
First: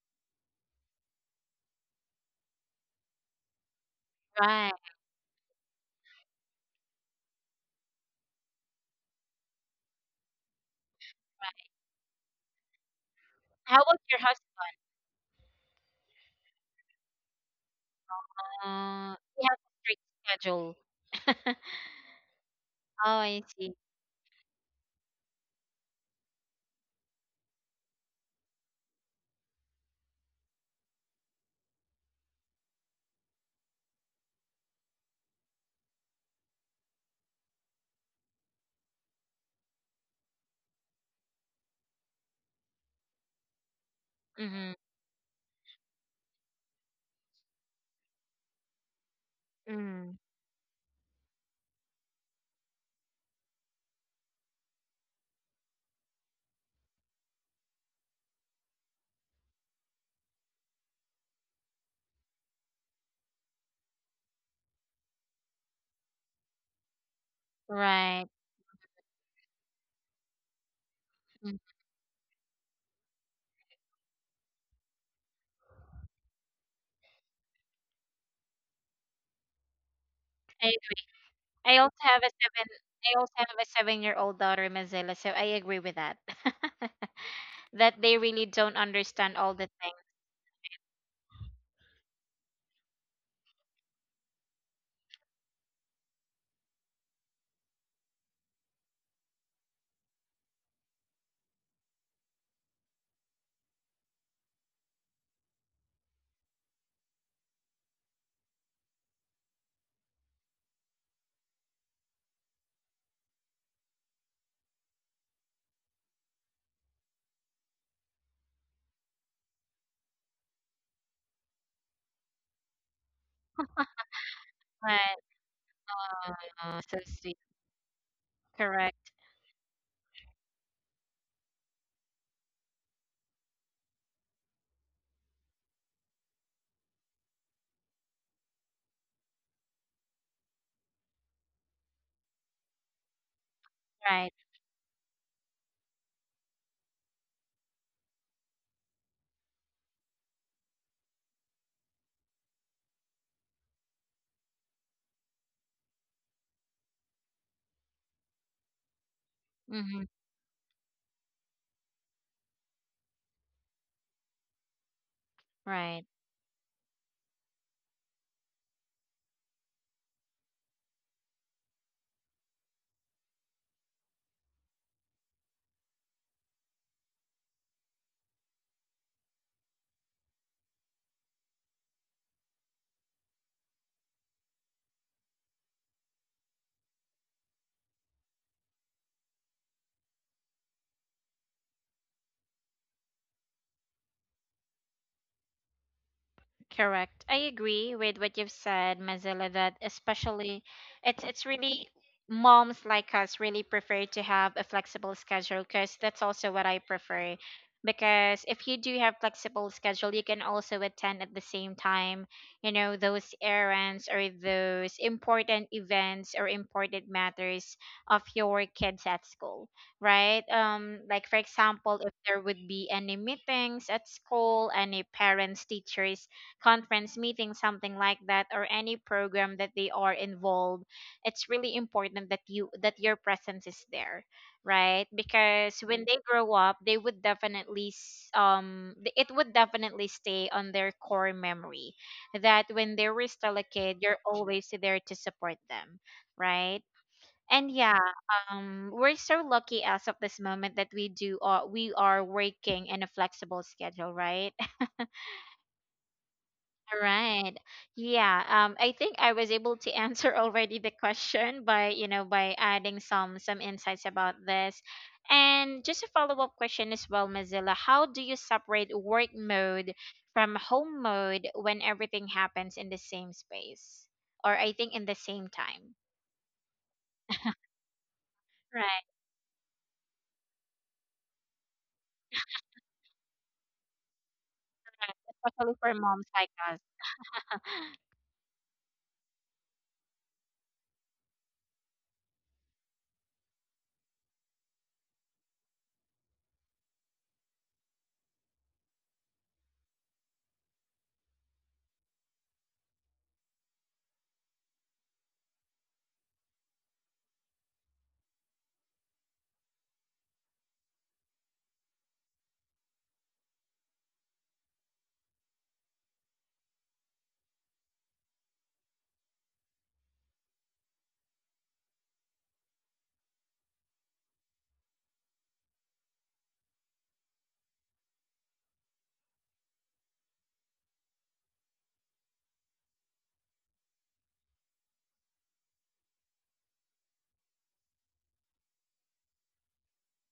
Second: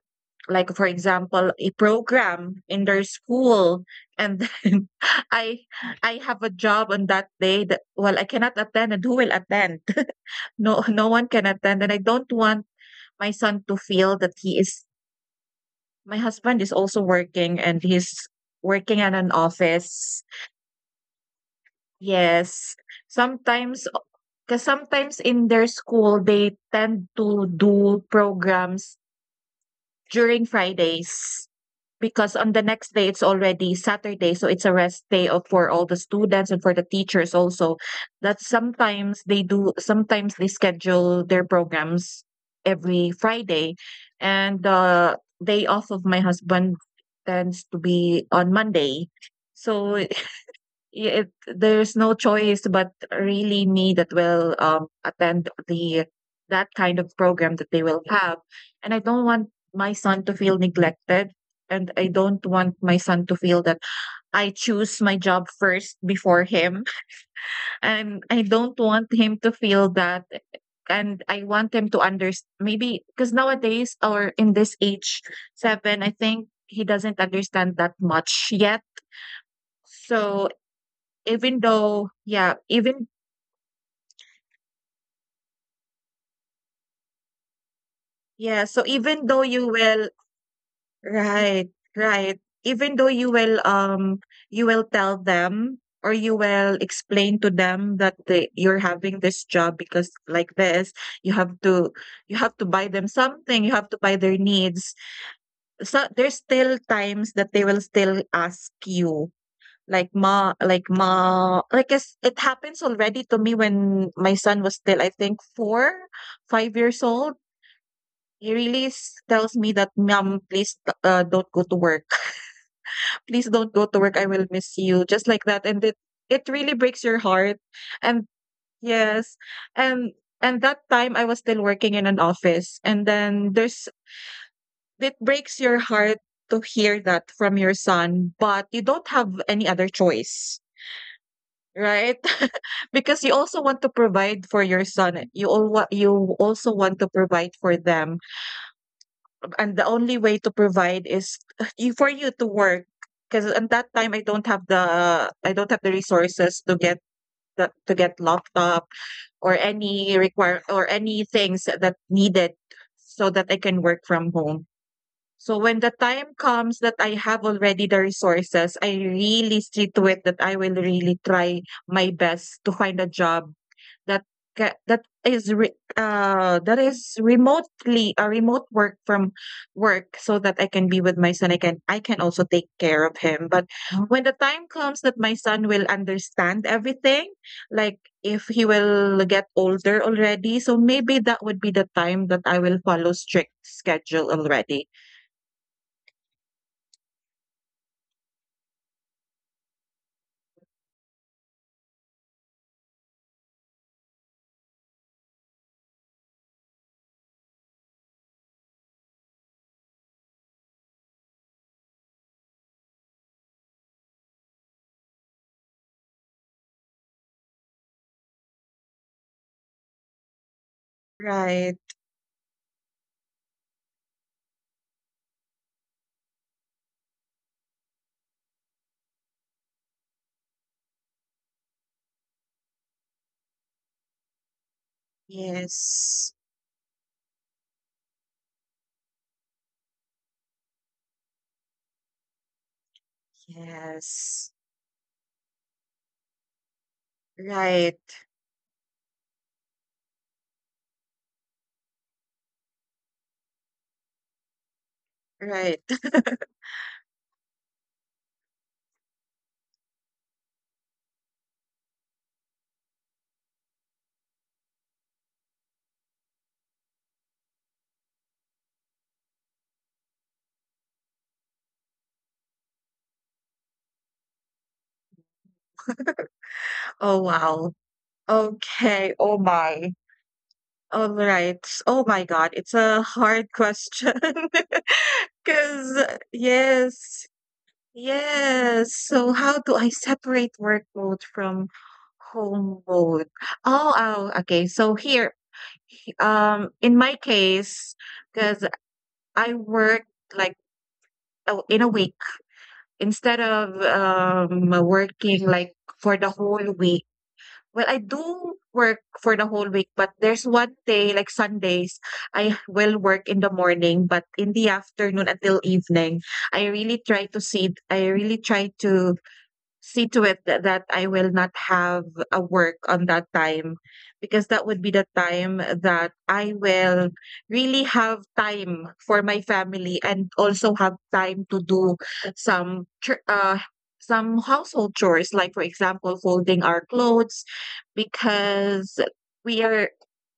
like, for example, a program in their school, and
Right.
then I I have a job on that day that well, I cannot attend, and who will attend? No, no one can attend, and I don't want my son to
How about
feel
your
that
husband?
he is. My husband is also working, and he's working at an
He has a strict
office.
schedule.
Yes.
Oh, I see.
Sometimes, because sometimes in their school they tend to do programs during Fridays, because on the next day it's already Saturday, so it's a rest day of for all the students and for the teachers also. That sometimes they do, sometimes they schedule their programs every Friday, and
Mhm.
the day off of my husband tends to be on Monday. So
Mm.
I it there's no choice but really me that will, attend the that kind of program that they will have, and I don't want my son to feel neglected, and I don't want my son to feel that I choose my job first before him, and I
Right.
don't want him to feel that, and I want him to understand maybe because nowadays or in this age, 7, I think he doesn't understand that much yet. So,
I
even though
I also
yeah,
have a seven
even
I also have a 7-year old daughter, Mozilla, so I agree with that. That they
yeah,
really
so
don't
even though you
understand all the
will
things.
right, right. Even though you will tell them or you will explain to them that they, you're having this job, because like this, you have to you have to buy them something, you have to buy their needs. So there's still times that they will still ask you like it's, it happens already to me when my son was still I think four, 5 years old. He really s tells me that, "Mom, please, don't go to work. Please don't go to work. I will miss you," just
Right.
like that, and it really breaks
Oh,
your
so
heart,
sweet.
and yes,
Correct.
and and that time I was still working in an office, and then there's it breaks your heart to hear that from your son, but you don't have any other choice, right? Because you also want to provide
Right.
for your son, you all alwa you also want to provide for them. And the only way to provide is you for you to work, because at that time I don't have the resources to get to get laptop or any
Mm-hmm.
require or any things that needed so that I can work from home. So when the
Right.
time comes that I have already the resources, I really see to it that I will really try my best to find a job that ca- that is re- that is remotely a remote work from work so that I can be with my son. I can also take care of him. But when the time comes that my son will understand everything, like if he will get older already, so maybe that would be the time that I will follow strict schedule already.
Correct. I agree with what you've said, Mazilla, that especially it's really moms like us really prefer to have a flexible schedule because that's also what I prefer. Because if you do have flexible schedule, you can also attend at the same time, you know, those errands or those important events or important matters of your kids at school, right? Like for
Right.
example, if there would be any meetings at school, any parents, teachers conference meeting, something like that, or any program that they are involved, it's really important that your presence is there, right? Because when they
Yes.
grow up, they would definitely it would definitely stay on their core memory that when they were still a kid, you're
Yes.
always there to support them, right? And yeah,
Right.
we're so lucky as of this moment that we are working in a flexible schedule, right?
Right.
All right. Yeah. I think I was able to answer already the question by, you know, by adding some insights about this. And just a follow-up question as well, Mozilla. How do you separate work mode from home mode when everything happens in the same space? Or I think in the same time.
Oh wow.
Right.
Okay. Oh my. All right. Oh my God. It's a hard question.
Especially for
Because,
moms like us.
yes. Yes. So how do I separate work mode from home mode? Oh, oh, okay. So here, in my case, because I work like in a week instead of working like for the whole week. Well, I do work for the whole week, but there's one day, like Sundays, I will work in the morning, but in the afternoon until evening, I really try to see, I really try to see to it that I will not have a work on that time, because that would be the time that I will really have time for my family and also have time to do some some household chores, like for example folding our clothes, because we are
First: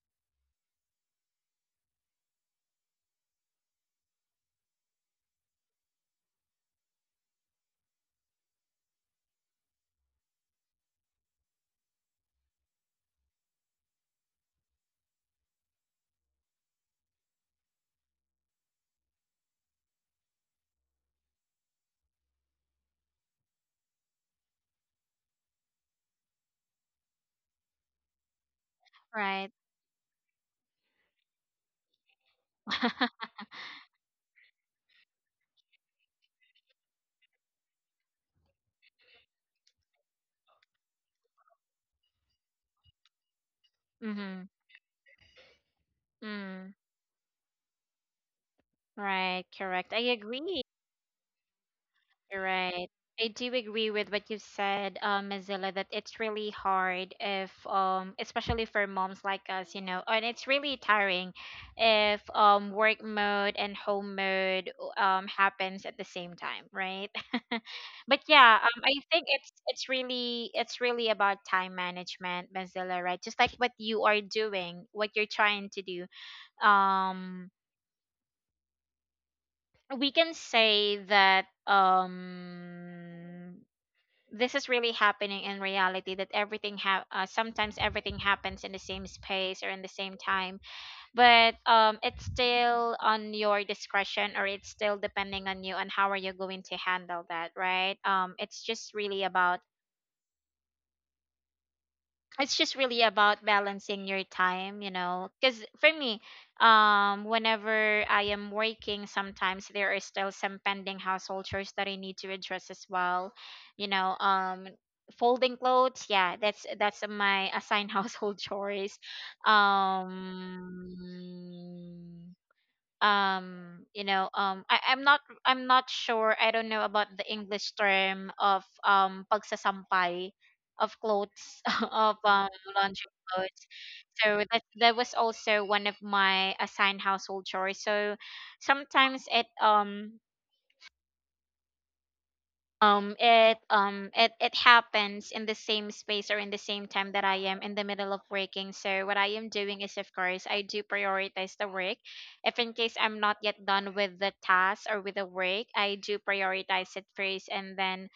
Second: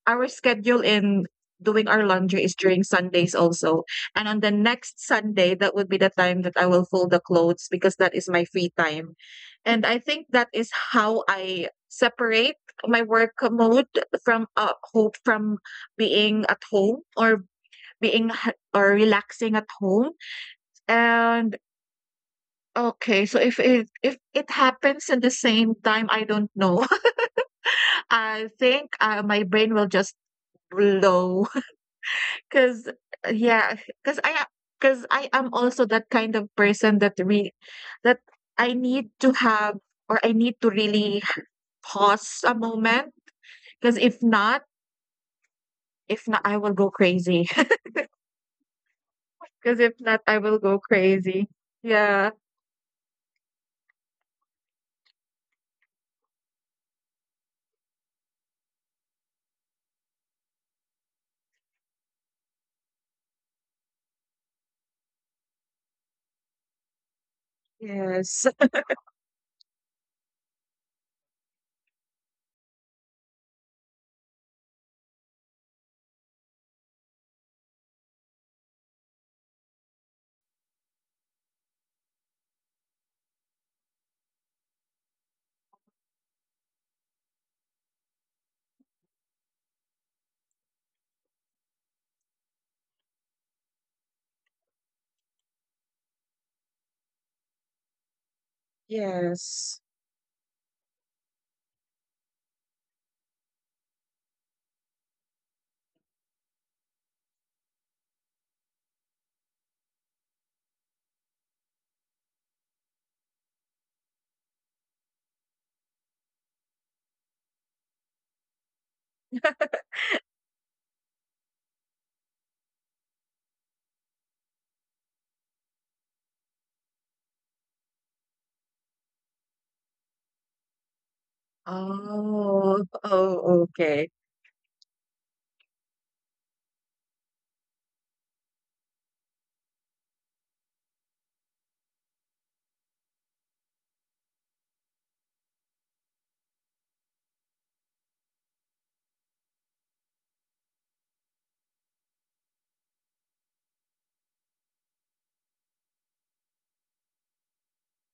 our schedule in doing our laundry is during Sundays also, and on the next Sunday that would be the time that I will fold the clothes, because that is my free time, and I think that is how I separate my work mode from hope from being at home or relaxing at home. And okay, so if it happens in the same time, I don't know. I think my
Right.
brain will just blow because yeah, because I am also that kind of person that I need to have or I need to really pause a moment. Because
Mm-hmm.
if not, I will
Mm.
go crazy.
Right.
Because
Correct.
if
I
not, I will
agree.
go crazy. Yeah.
Right. I do agree with what you said, Mozilla, that it's really hard if, especially for moms like us, you know, and it's really tiring if work mode and home mode happens at the same time, right? But
Yes.
yeah, I think it's really about time management, Mozilla, right? Just like what you are doing, what you're trying to do. Um, we can say that this is really happening in reality that sometimes everything happens in the same space or in the same time, but it's still on your discretion or it's still depending on you and how are you going to handle that, right? It's just really about
Yes.
it's just really about balancing your time, you know. Because for me, whenever I am working, sometimes there are still some pending household chores that I need to address as well. You know, folding clothes, yeah, that's my assigned household chores. Um, you know, um, I'm not sure, I don't know about the English term of pagsasampay of clothes, of
Oh.
laundry clothes,
Oh. Okay.
so that was also one of my assigned household chores, so sometimes it happens in the same space or in the same time that I am in the middle of working. So what I am doing is, of course, I do prioritize the work. If in case I'm not yet done with the task or with the work, I do prioritize it first, and then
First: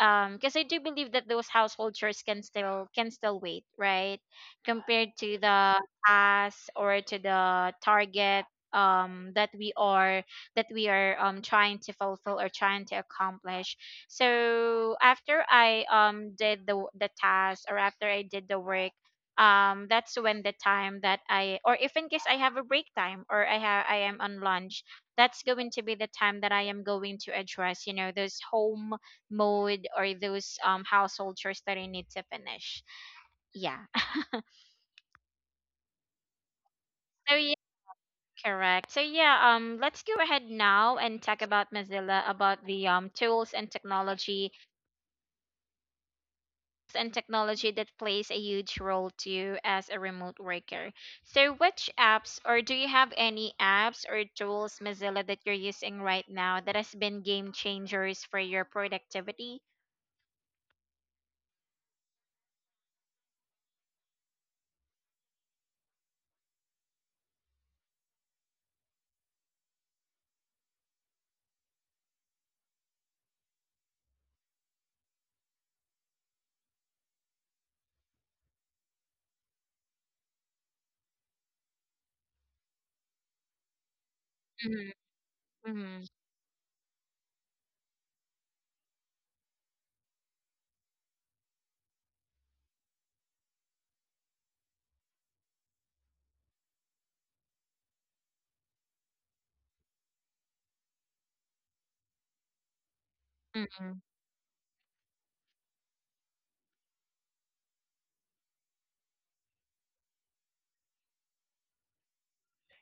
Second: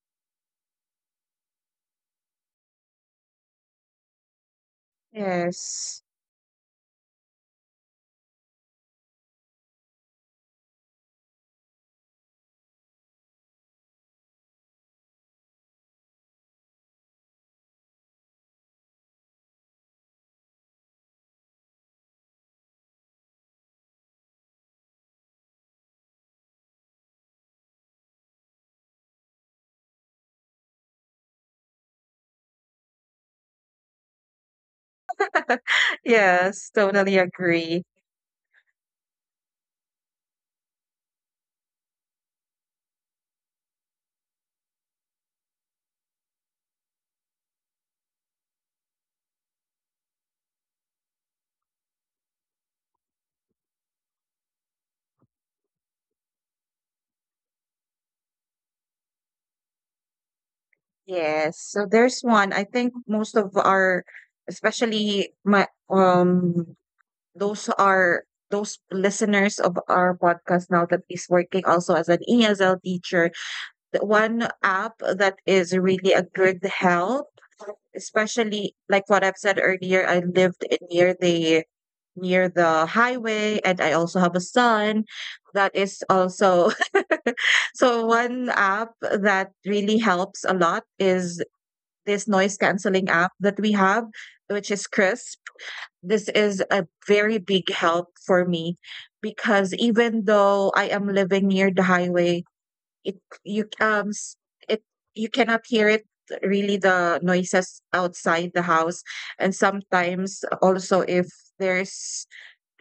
because I do believe that those household chores can still wait, right? Compared to the
Yes.
task or to the target that we are trying to fulfill or trying to accomplish. So after I did the task or after I did the work, that's when the time that I or if in case I have a break time or I am on lunch, that's going to be the time that I am going to address, you know, those home mode or those household chores that I need to finish. Yeah.
Yes. Totally
So yeah,
agree.
correct. So yeah, let's go ahead now and talk about, Mozilla, about the tools and technology that plays a huge role to you as a remote worker. So which apps, or do you have any apps or tools, Mozilla, that you're using right now that has been game changers for your productivity?
Yes. So there's one. I think most of our, especially my those are those listeners of our podcast now that is working also as an ESL teacher. One app that is really a good help, especially like what I've said earlier, I lived in near the highway, and I also have a
Mm-hmm,
son that is
mm-hmm,
also so one app that really helps a lot is this noise canceling app that we have, which is Crisp. This is a very big help for me because even though I am living near the highway, it you
mm-hmm,
um s- it, you cannot hear it, really, the noises outside the house. And sometimes also if there's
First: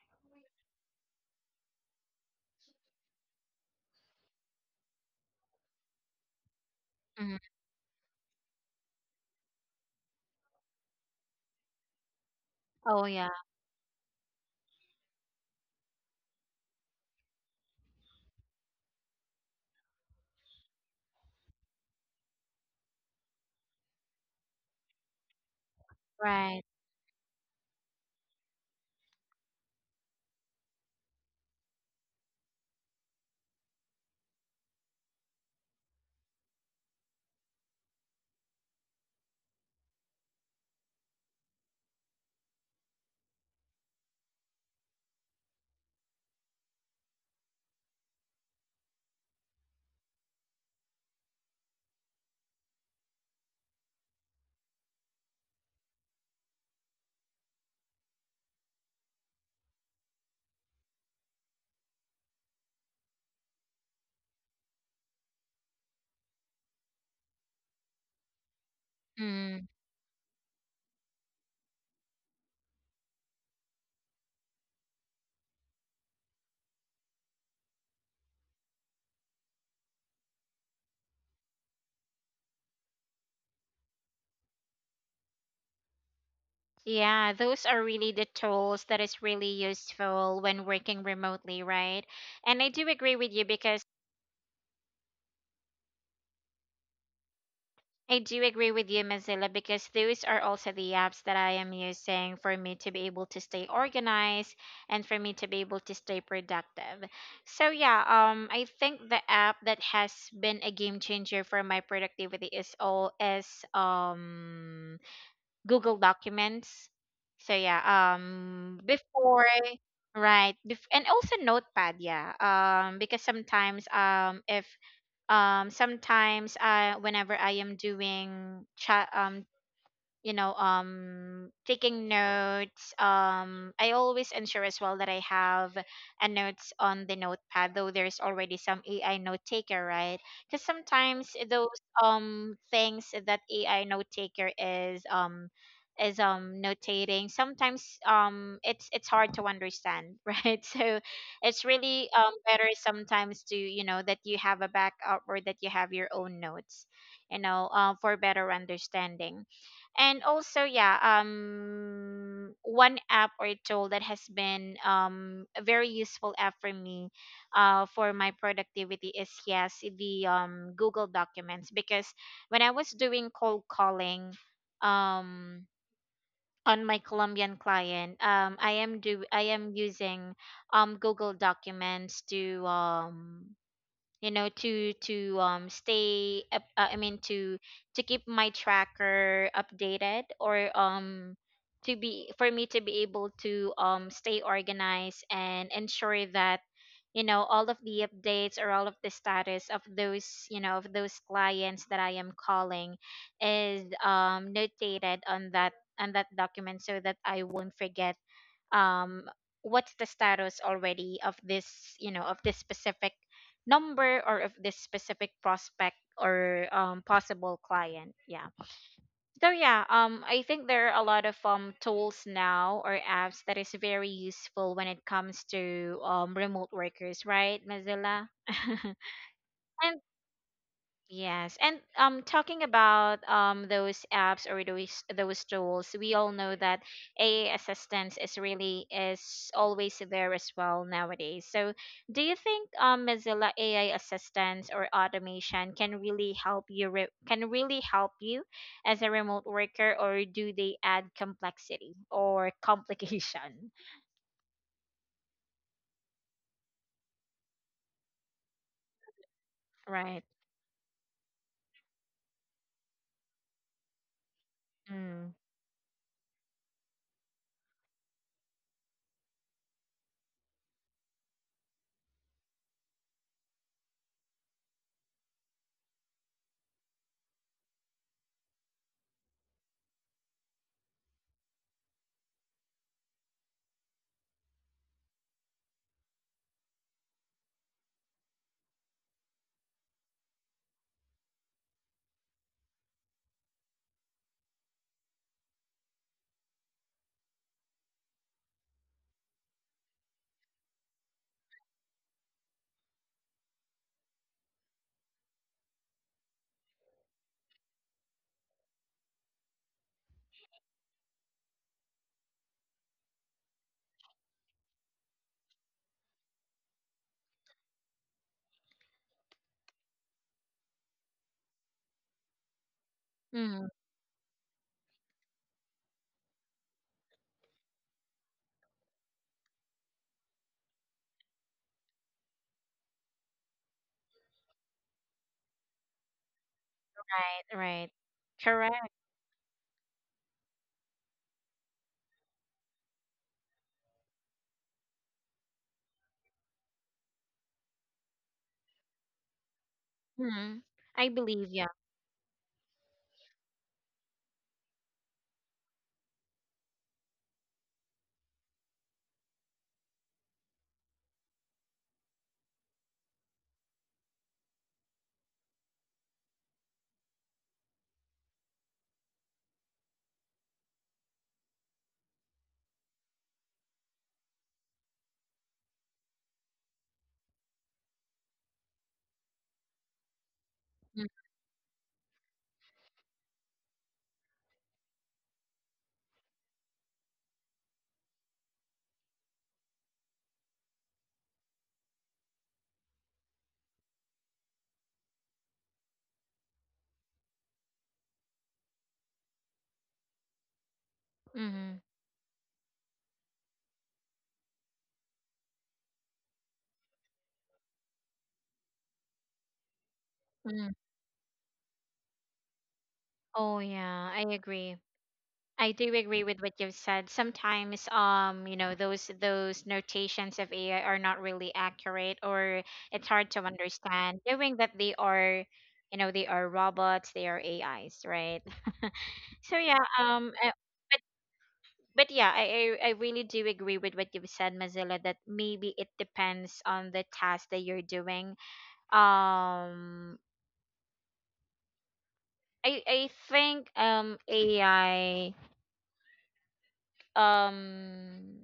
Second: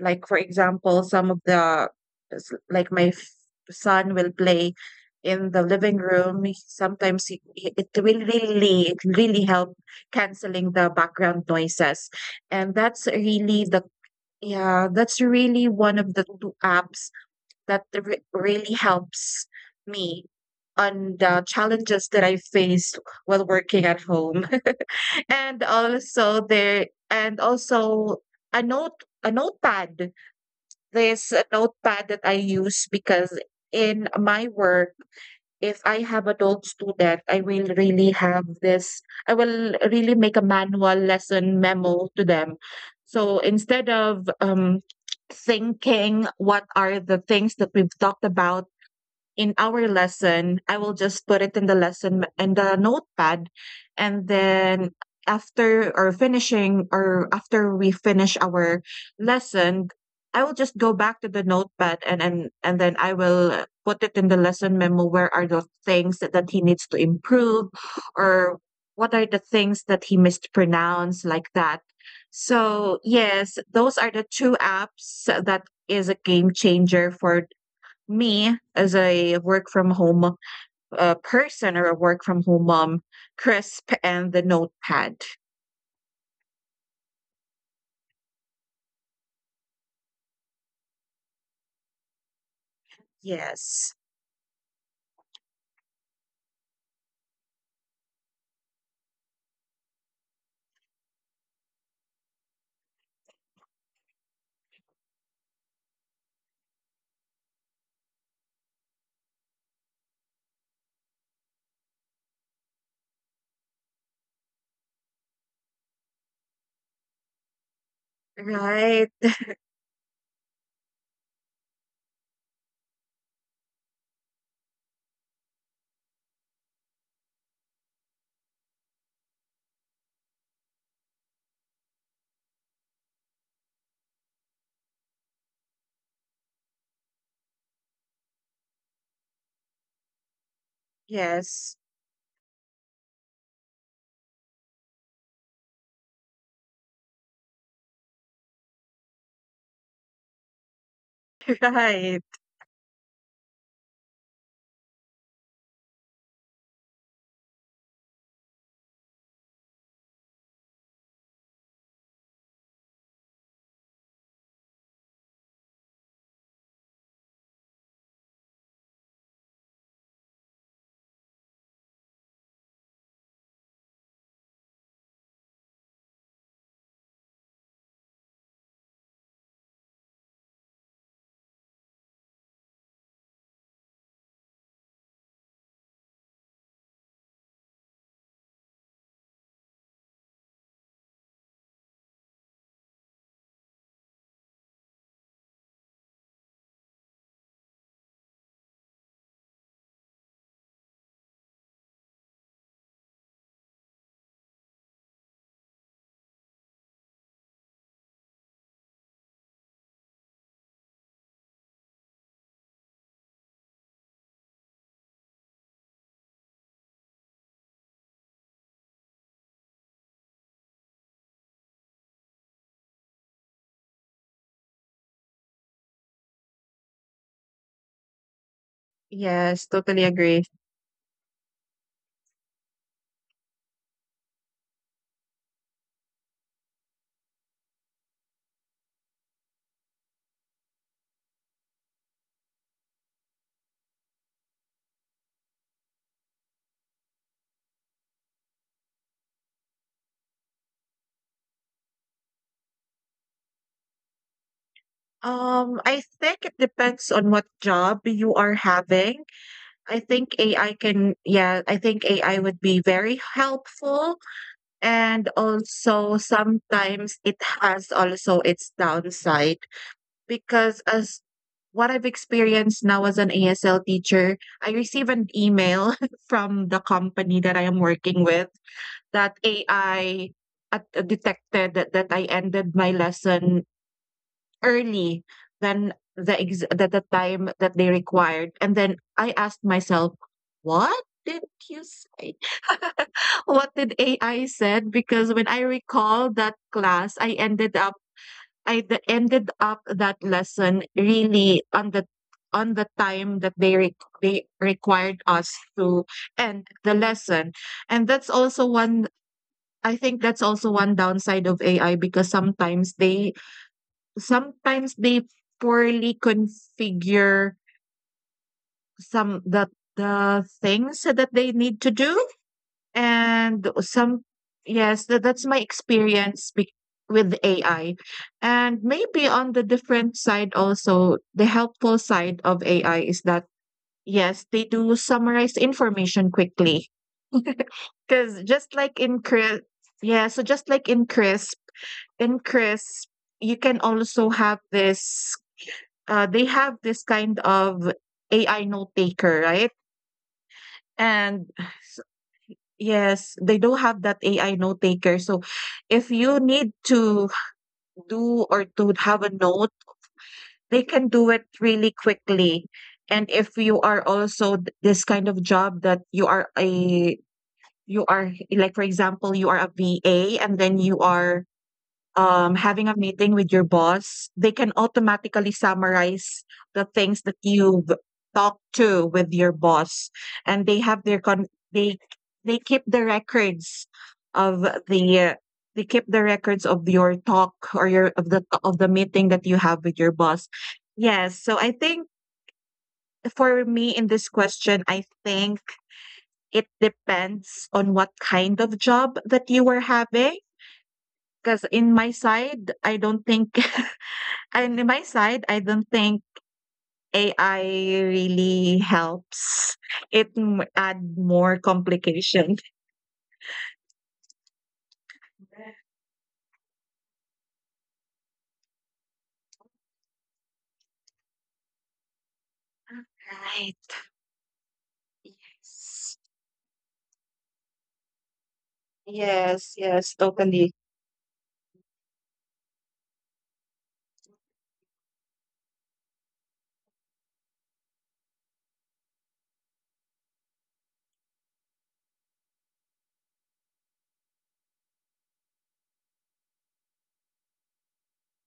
like for example some of the s- like my f- son will play in the living room,
mm-hmm.
it will really, it really help canceling the background noises. And
Oh
that's
yeah,
really the, yeah, that's really one of the two apps that really helps me on the challenges that I faced while working at home. And also
right.
there, and also a notepad. There's a notepad that I use because in my work, if I have a dog student, I will really have this, I will really make a manual lesson memo to them. So instead of thinking what are the things that we've talked about in our lesson, I will just put it in the lesson in the notepad, and then after or finishing or after we finish our lesson, I will just go back to the notepad, and then I will put it in the lesson memo. Where are the things that he needs to improve, or what are the
Mm-hmm.
things that he mispronounced, like that? So yes, those are the two apps that is a game changer for me as a work from home person, or a work from home mom, Crisp and the notepad.
Yeah, those are really the tools that is really useful when working remotely, right? And I do agree with you because
Yes.
I do agree with you, Mozilla, because those are also the apps that I am using for me to be able to stay organized and for me to be able to stay productive. So yeah, I think the app that has been a game changer for my productivity is Google Documents. So yeah, um
Right.
before right bef- and also notepad, yeah, because sometimes if sometimes whenever I am doing chat, you know, taking notes, I always ensure as well that I have a notes on the notepad, though there's already some AI note taker, right? Because sometimes those
Yes.
things that AI note taker is notating, sometimes it's hard to understand right, so it's really
Right.
better sometimes, to you know, that you have a backup or that you have your own notes, you know, for better understanding. And also, yeah, one app or tool that has been a very useful app for me for my productivity is, yes, the Google Documents, because when I was doing cold calling um on my Colombian client. I am using Google Documents to you know, to stay up, to keep my tracker updated, or to be, for me to be able to stay organized and ensure that, you know, all of the updates or all of the status of those, you know, of those clients that I am calling is notated on that, on that document, so that I won't forget um what's the status already of this, you know, of this specific number or of this specific prospect or, possible client, yeah. So yeah, I think there are a lot of tools now or apps that is very useful when it comes to remote workers, right, Mozilla? and
Yes, totally agree.
Yes, and talking about those apps or those tools, we all know that AI assistance is really, is always there as well nowadays. So do you think, Mozilla, AI assistance or automation can really help you can really help you as a remote worker, or do they add complexity or complication?
I think it depends on what job you are having. I
Right.
think AI can, yeah, I think AI would be very helpful. And
Mm.
also sometimes it has also its downside because as what I've experienced now as an ASL teacher, I receive an email from the company that I am working with that AI detected that I ended my lesson early than the that the time that they required. And then I asked myself, "What did you say? What did AI said?" Because when I recall that class, I ended up, ended up that lesson really on the time that they they required us to end the lesson. And that's also one. I think that's also one downside of AI, because sometimes they poorly configure some the things that they need to do and
Mm,
some, yes, that that's my experience bec with AI. And maybe on the different side also, the helpful side of AI is that, yes, they do summarize information quickly.
right. Right.
Because just
Correct.
like in Crisp, yeah, so just like in Crisp, you can also have this, they have this kind of AI note taker, right?
Mm. I
And
believe. Yeah.
yes, they do not have that AI note taker. So if you need to do or to have a note, they can do it really quickly. And if you are also this kind of job that you are a, you are, like for example, you are a VA, and then you are having a meeting with your boss, they can automatically summarize the things that you've talked to with your boss, and they have
Mm-hmm.
they they keep the records of the they keep the records of your talk, or your of the meeting that you have with your boss. Yes, so I think for me in this question, I think it depends on what kind of job that you were having. Because
Mm-hmm.
in my side, I don't think, and in my side, I don't think AI really helps. It add more complication.
Oh yeah, I agree. I do agree with what you've said. Sometimes, you know, those notations of AI are not really accurate, or it's hard to
Right.
understand, knowing that they are, you
Yes.
know, they are robots, they are AIs, right? So
Yes.
yeah,
Yes. Totally.
but but yeah, I really do agree with what you've said, Mozilla, that maybe it depends on the task that you're doing. Um, I think AI um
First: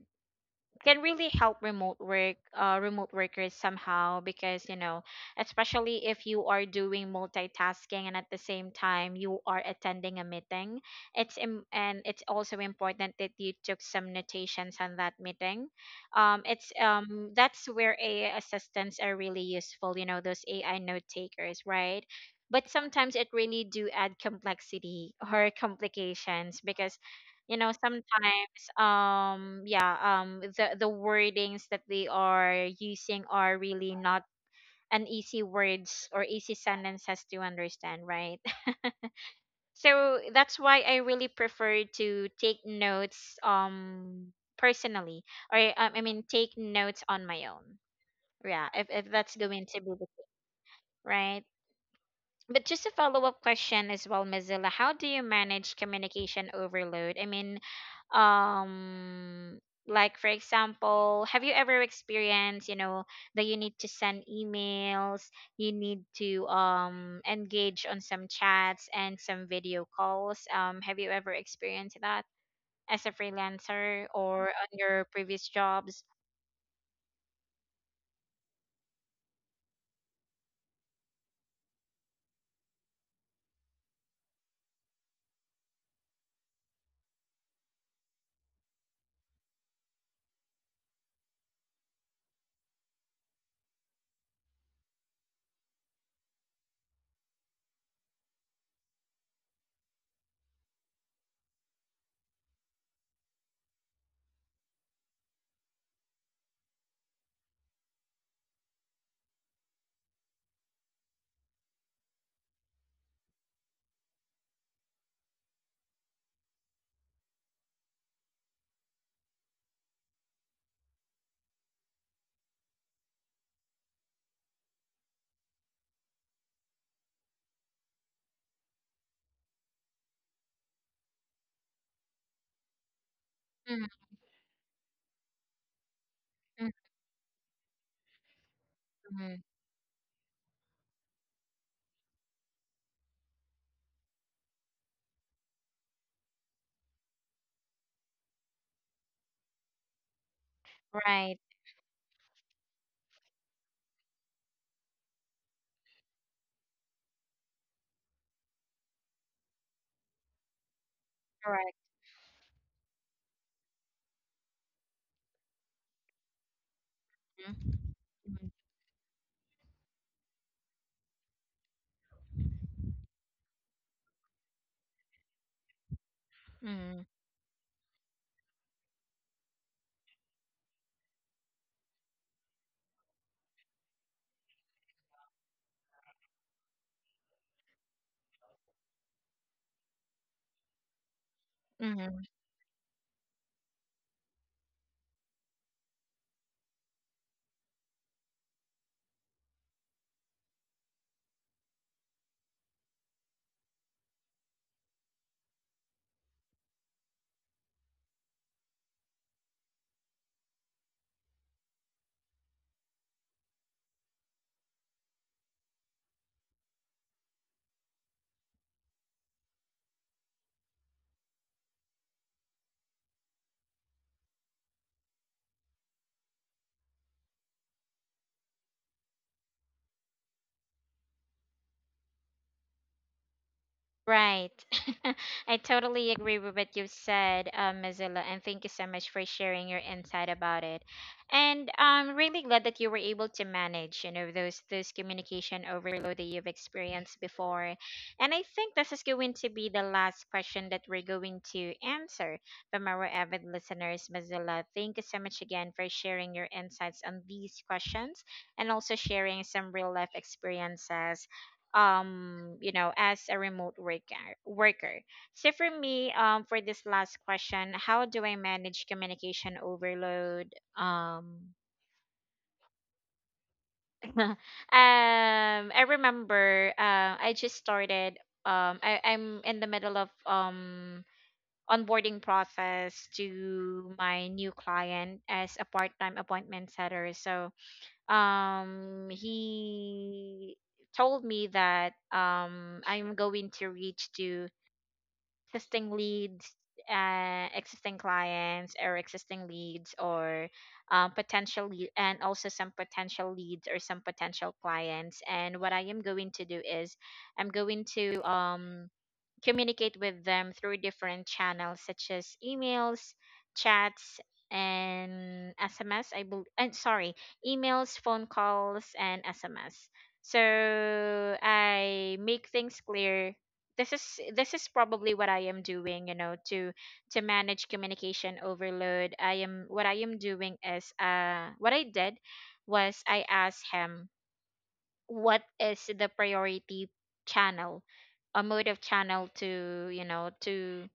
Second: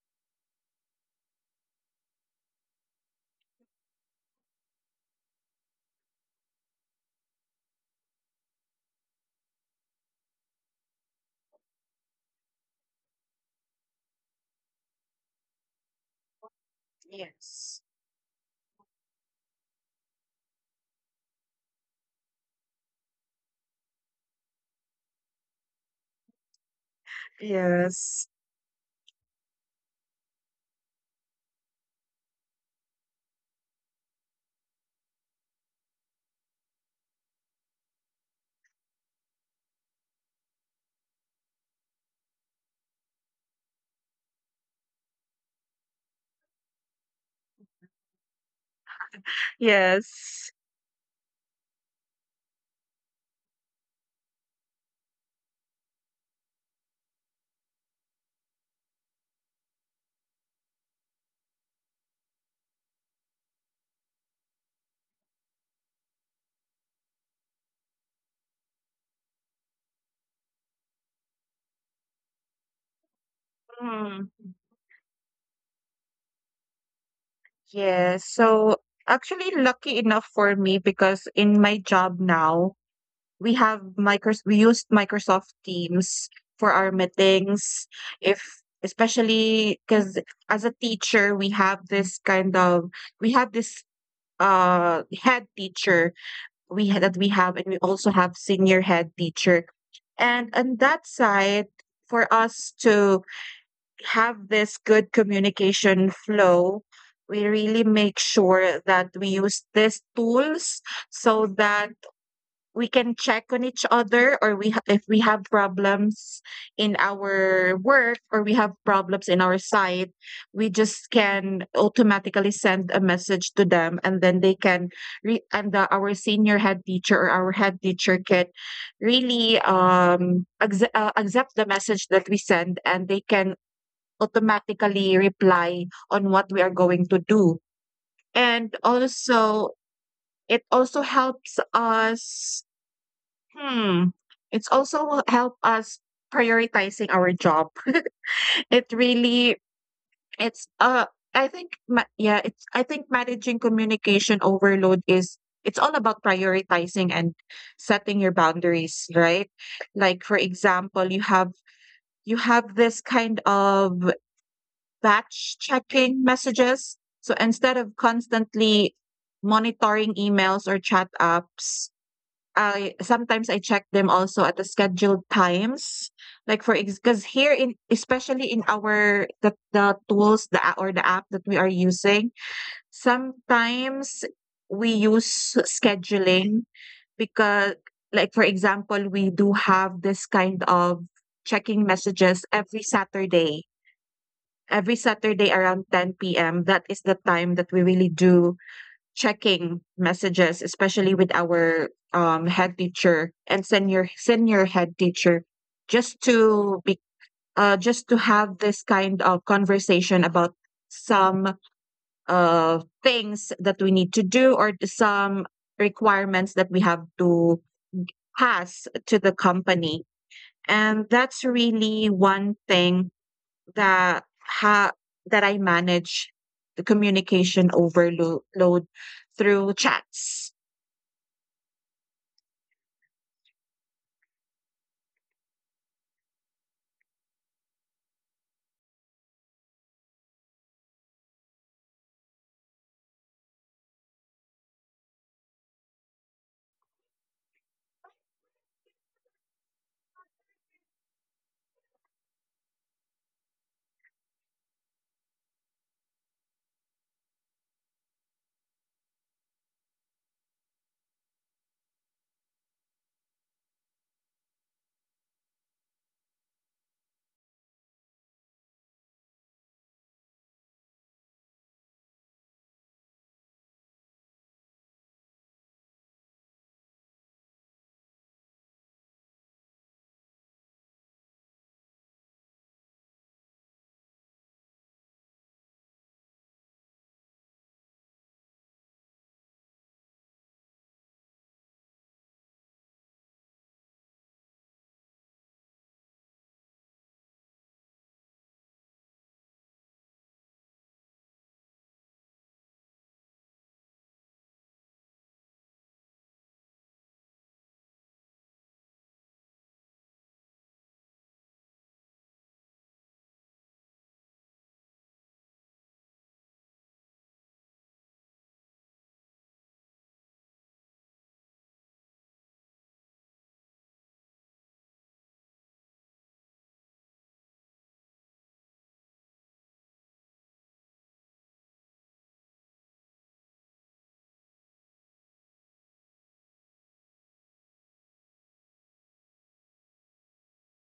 can really help remote work remote workers somehow, because, you know, especially if you are doing multitasking and at the same time you are attending a meeting, it's Im- and it's also important that you took some notations on that meeting. It's That's
Yes.
where AI assistants are really useful, you know, those AI note takers, right? But sometimes it really do add complexity or complications because, you know,
Yes.
sometimes yeah the wordings that they are using are really not an easy words or easy sentences to understand, right? So that's why I really prefer to take notes personally, or I mean, take notes on my own, yeah, if that's going to be the case,
Yes.
right? But just a follow-up question as well, Mozilla, how do you manage communication overload? I mean, um like for example, have you ever experienced, you know, that you need to send emails, you need to engage on some chats and some video calls? Have you ever experienced that as a freelancer
Mm,
or on your previous jobs?
yes. So actually, lucky enough for me, because in my job now, we have micros we used Microsoft Teams for our meetings, if, especially because as a teacher, we have this kind of, we have this head teacher, we had that we have, and we also have senior head teacher. And on that side, for us to have this good communication flow, we really make sure that we use these tools, so that we can check on each other, or if we have problems in our work, or we have problems in our site, we just can automatically send a message to them, and then they can and the, our senior head teacher or our head teacher can really accept the message that we send, and they can
Mm-hmm.
automatically reply on what we are going to do. And also it also helps us. Hmm. It's also will help us prioritizing our job. It really, it's uh,
Right.
I think yeah, it's, I think managing communication overload is, it's all about prioritizing and setting your boundaries, right? Like for example, you have,
Correct.
you have this kind of batch checking messages. So instead of constantly monitoring emails or chat apps, I sometimes I check them also at the scheduled times. Like for ex, because here in, especially in our, the tools, the or the app that we are using, sometimes we use scheduling, because like for example, we do have this kind of checking
Mm-hmm.
messages every Saturday. Every Saturday around 10 p.m. That is the time that we really do checking messages, especially with our head teacher and senior head teacher, just to be just to have this kind of conversation about some things that we need to do, or some requirements that we have to pass to the company. And that's really one thing that ha- that I manage the communication overload through chats.
Right. I totally agree with what you've said, Mozilla, and thank you so much for sharing your insight about it. And I'm really glad that you were able to manage, you know, those communication overload that you've experienced before. And I think this is going to be the last question that we're going to answer from our avid listeners, Mozilla. Thank you so much again for sharing your insights on these questions and also sharing some real life experiences, you know, as a remote worker. So for me, for this last question, how do I manage communication overload? Um um I remember I just started I'm in the middle of onboarding process to my new client as a part-time appointment setter. So he told me that I'm going to reach to existing leads, existing clients or existing leads or potential lead, and also some potential leads or some potential clients. And what I am going to do is I'm going to communicate with them through different channels such as emails, chats, and SMS. I believe, and sorry, emails, phone calls, and SMS. So I make things clear. This is this is probably what I am doing, you know, to manage communication overload. I am what I am doing is what I did was I asked him what is the priority channel, a mode of channel, to you know,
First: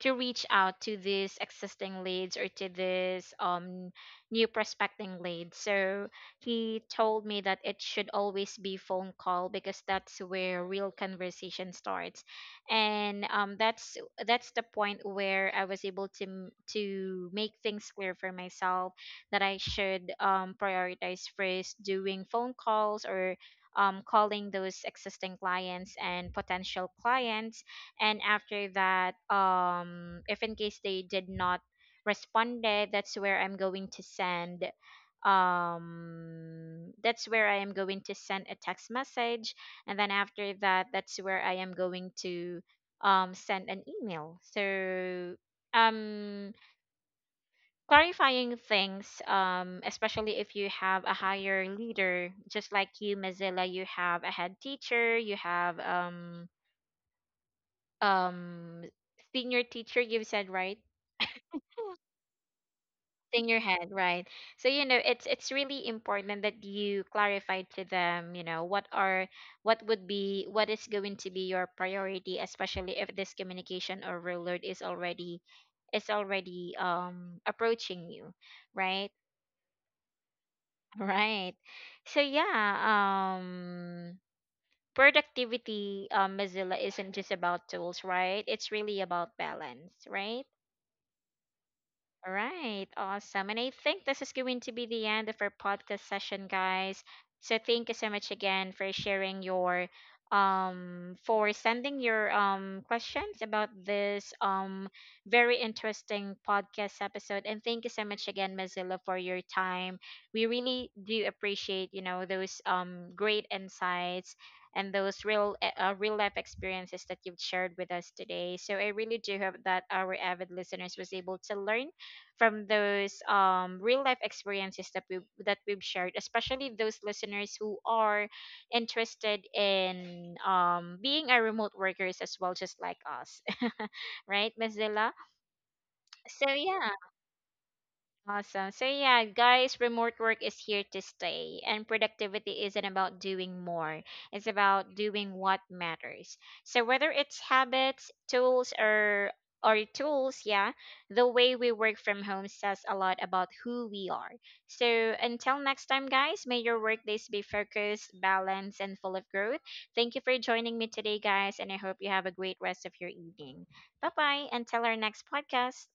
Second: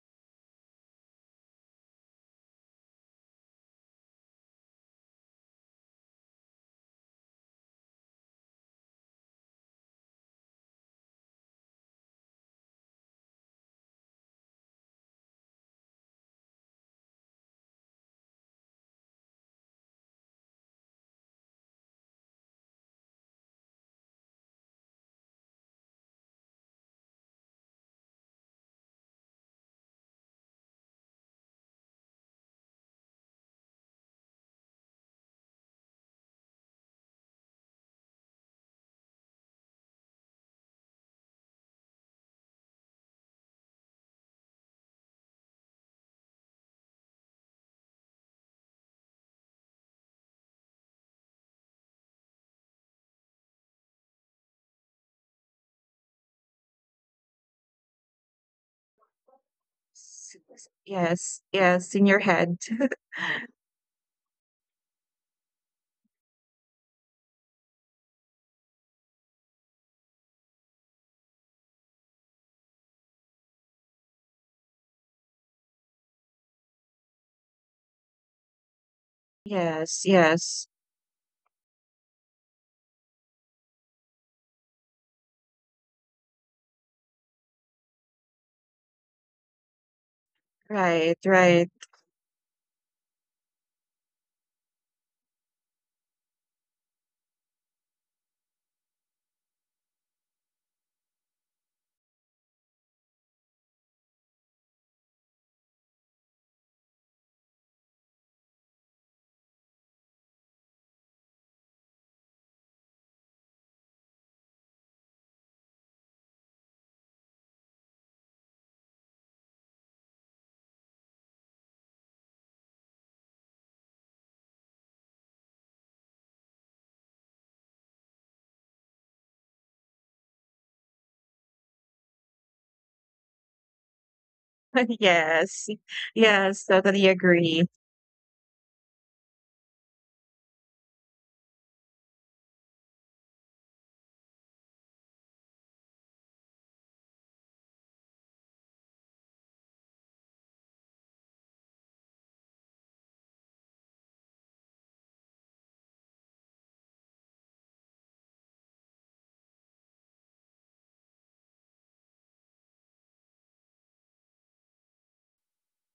to reach out to these existing leads or to this new prospecting lead. So he told me that it should always be phone call because that's where real conversation starts, and that's the point where I was able to to make things clear for myself that I should prioritize first doing phone calls, or calling those existing clients and potential clients, and after that if in case they did not responded, that's where I'm going to send that's where I am going to send a text message, and then after that, that's where I am going to send an email. So um clarifying things, especially if you have a higher leader, just like you, Mozilla, you have a head teacher, you have um senior teacher, you
S-
said, right?
Yes, yes, in your head.
Senior head, right? So you know, it's really important that you clarify to them, you know, what are what is going to be your priority, especially if this communication overload is already approaching you, right?
Yes, yes.
Right. So yeah, productivity, Mozilla, isn't just about tools, right? It's really about balance, right?
Right, right.
All right, awesome. And I think this is going to be the end of our podcast session, guys. So thank you so much again for sharing your for sending your questions about this very interesting podcast episode, and thank you so much again, Mozilla, for your time. We really do appreciate, you know, those great insights and those real life experiences that you've shared with us today. So I really do hope that our avid listeners was able to learn from those real life experiences that we that we've shared, especially those listeners who are interested in being a remote workers as well, just like us, right, Miss Zilla?
Yes.
So
Yes,
yeah,
totally agree.
awesome. So yeah, guys, remote work is here to stay, and productivity isn't about doing more. It's about doing what matters. So whether it's habits, tools, or tools, yeah, the way we work from home says a lot about who we are. So until next time, guys, may your workdays be focused, balanced, and full of growth. Thank you for joining me today, guys, and I hope you have a great rest of your evening. Bye bye. Until our next podcast.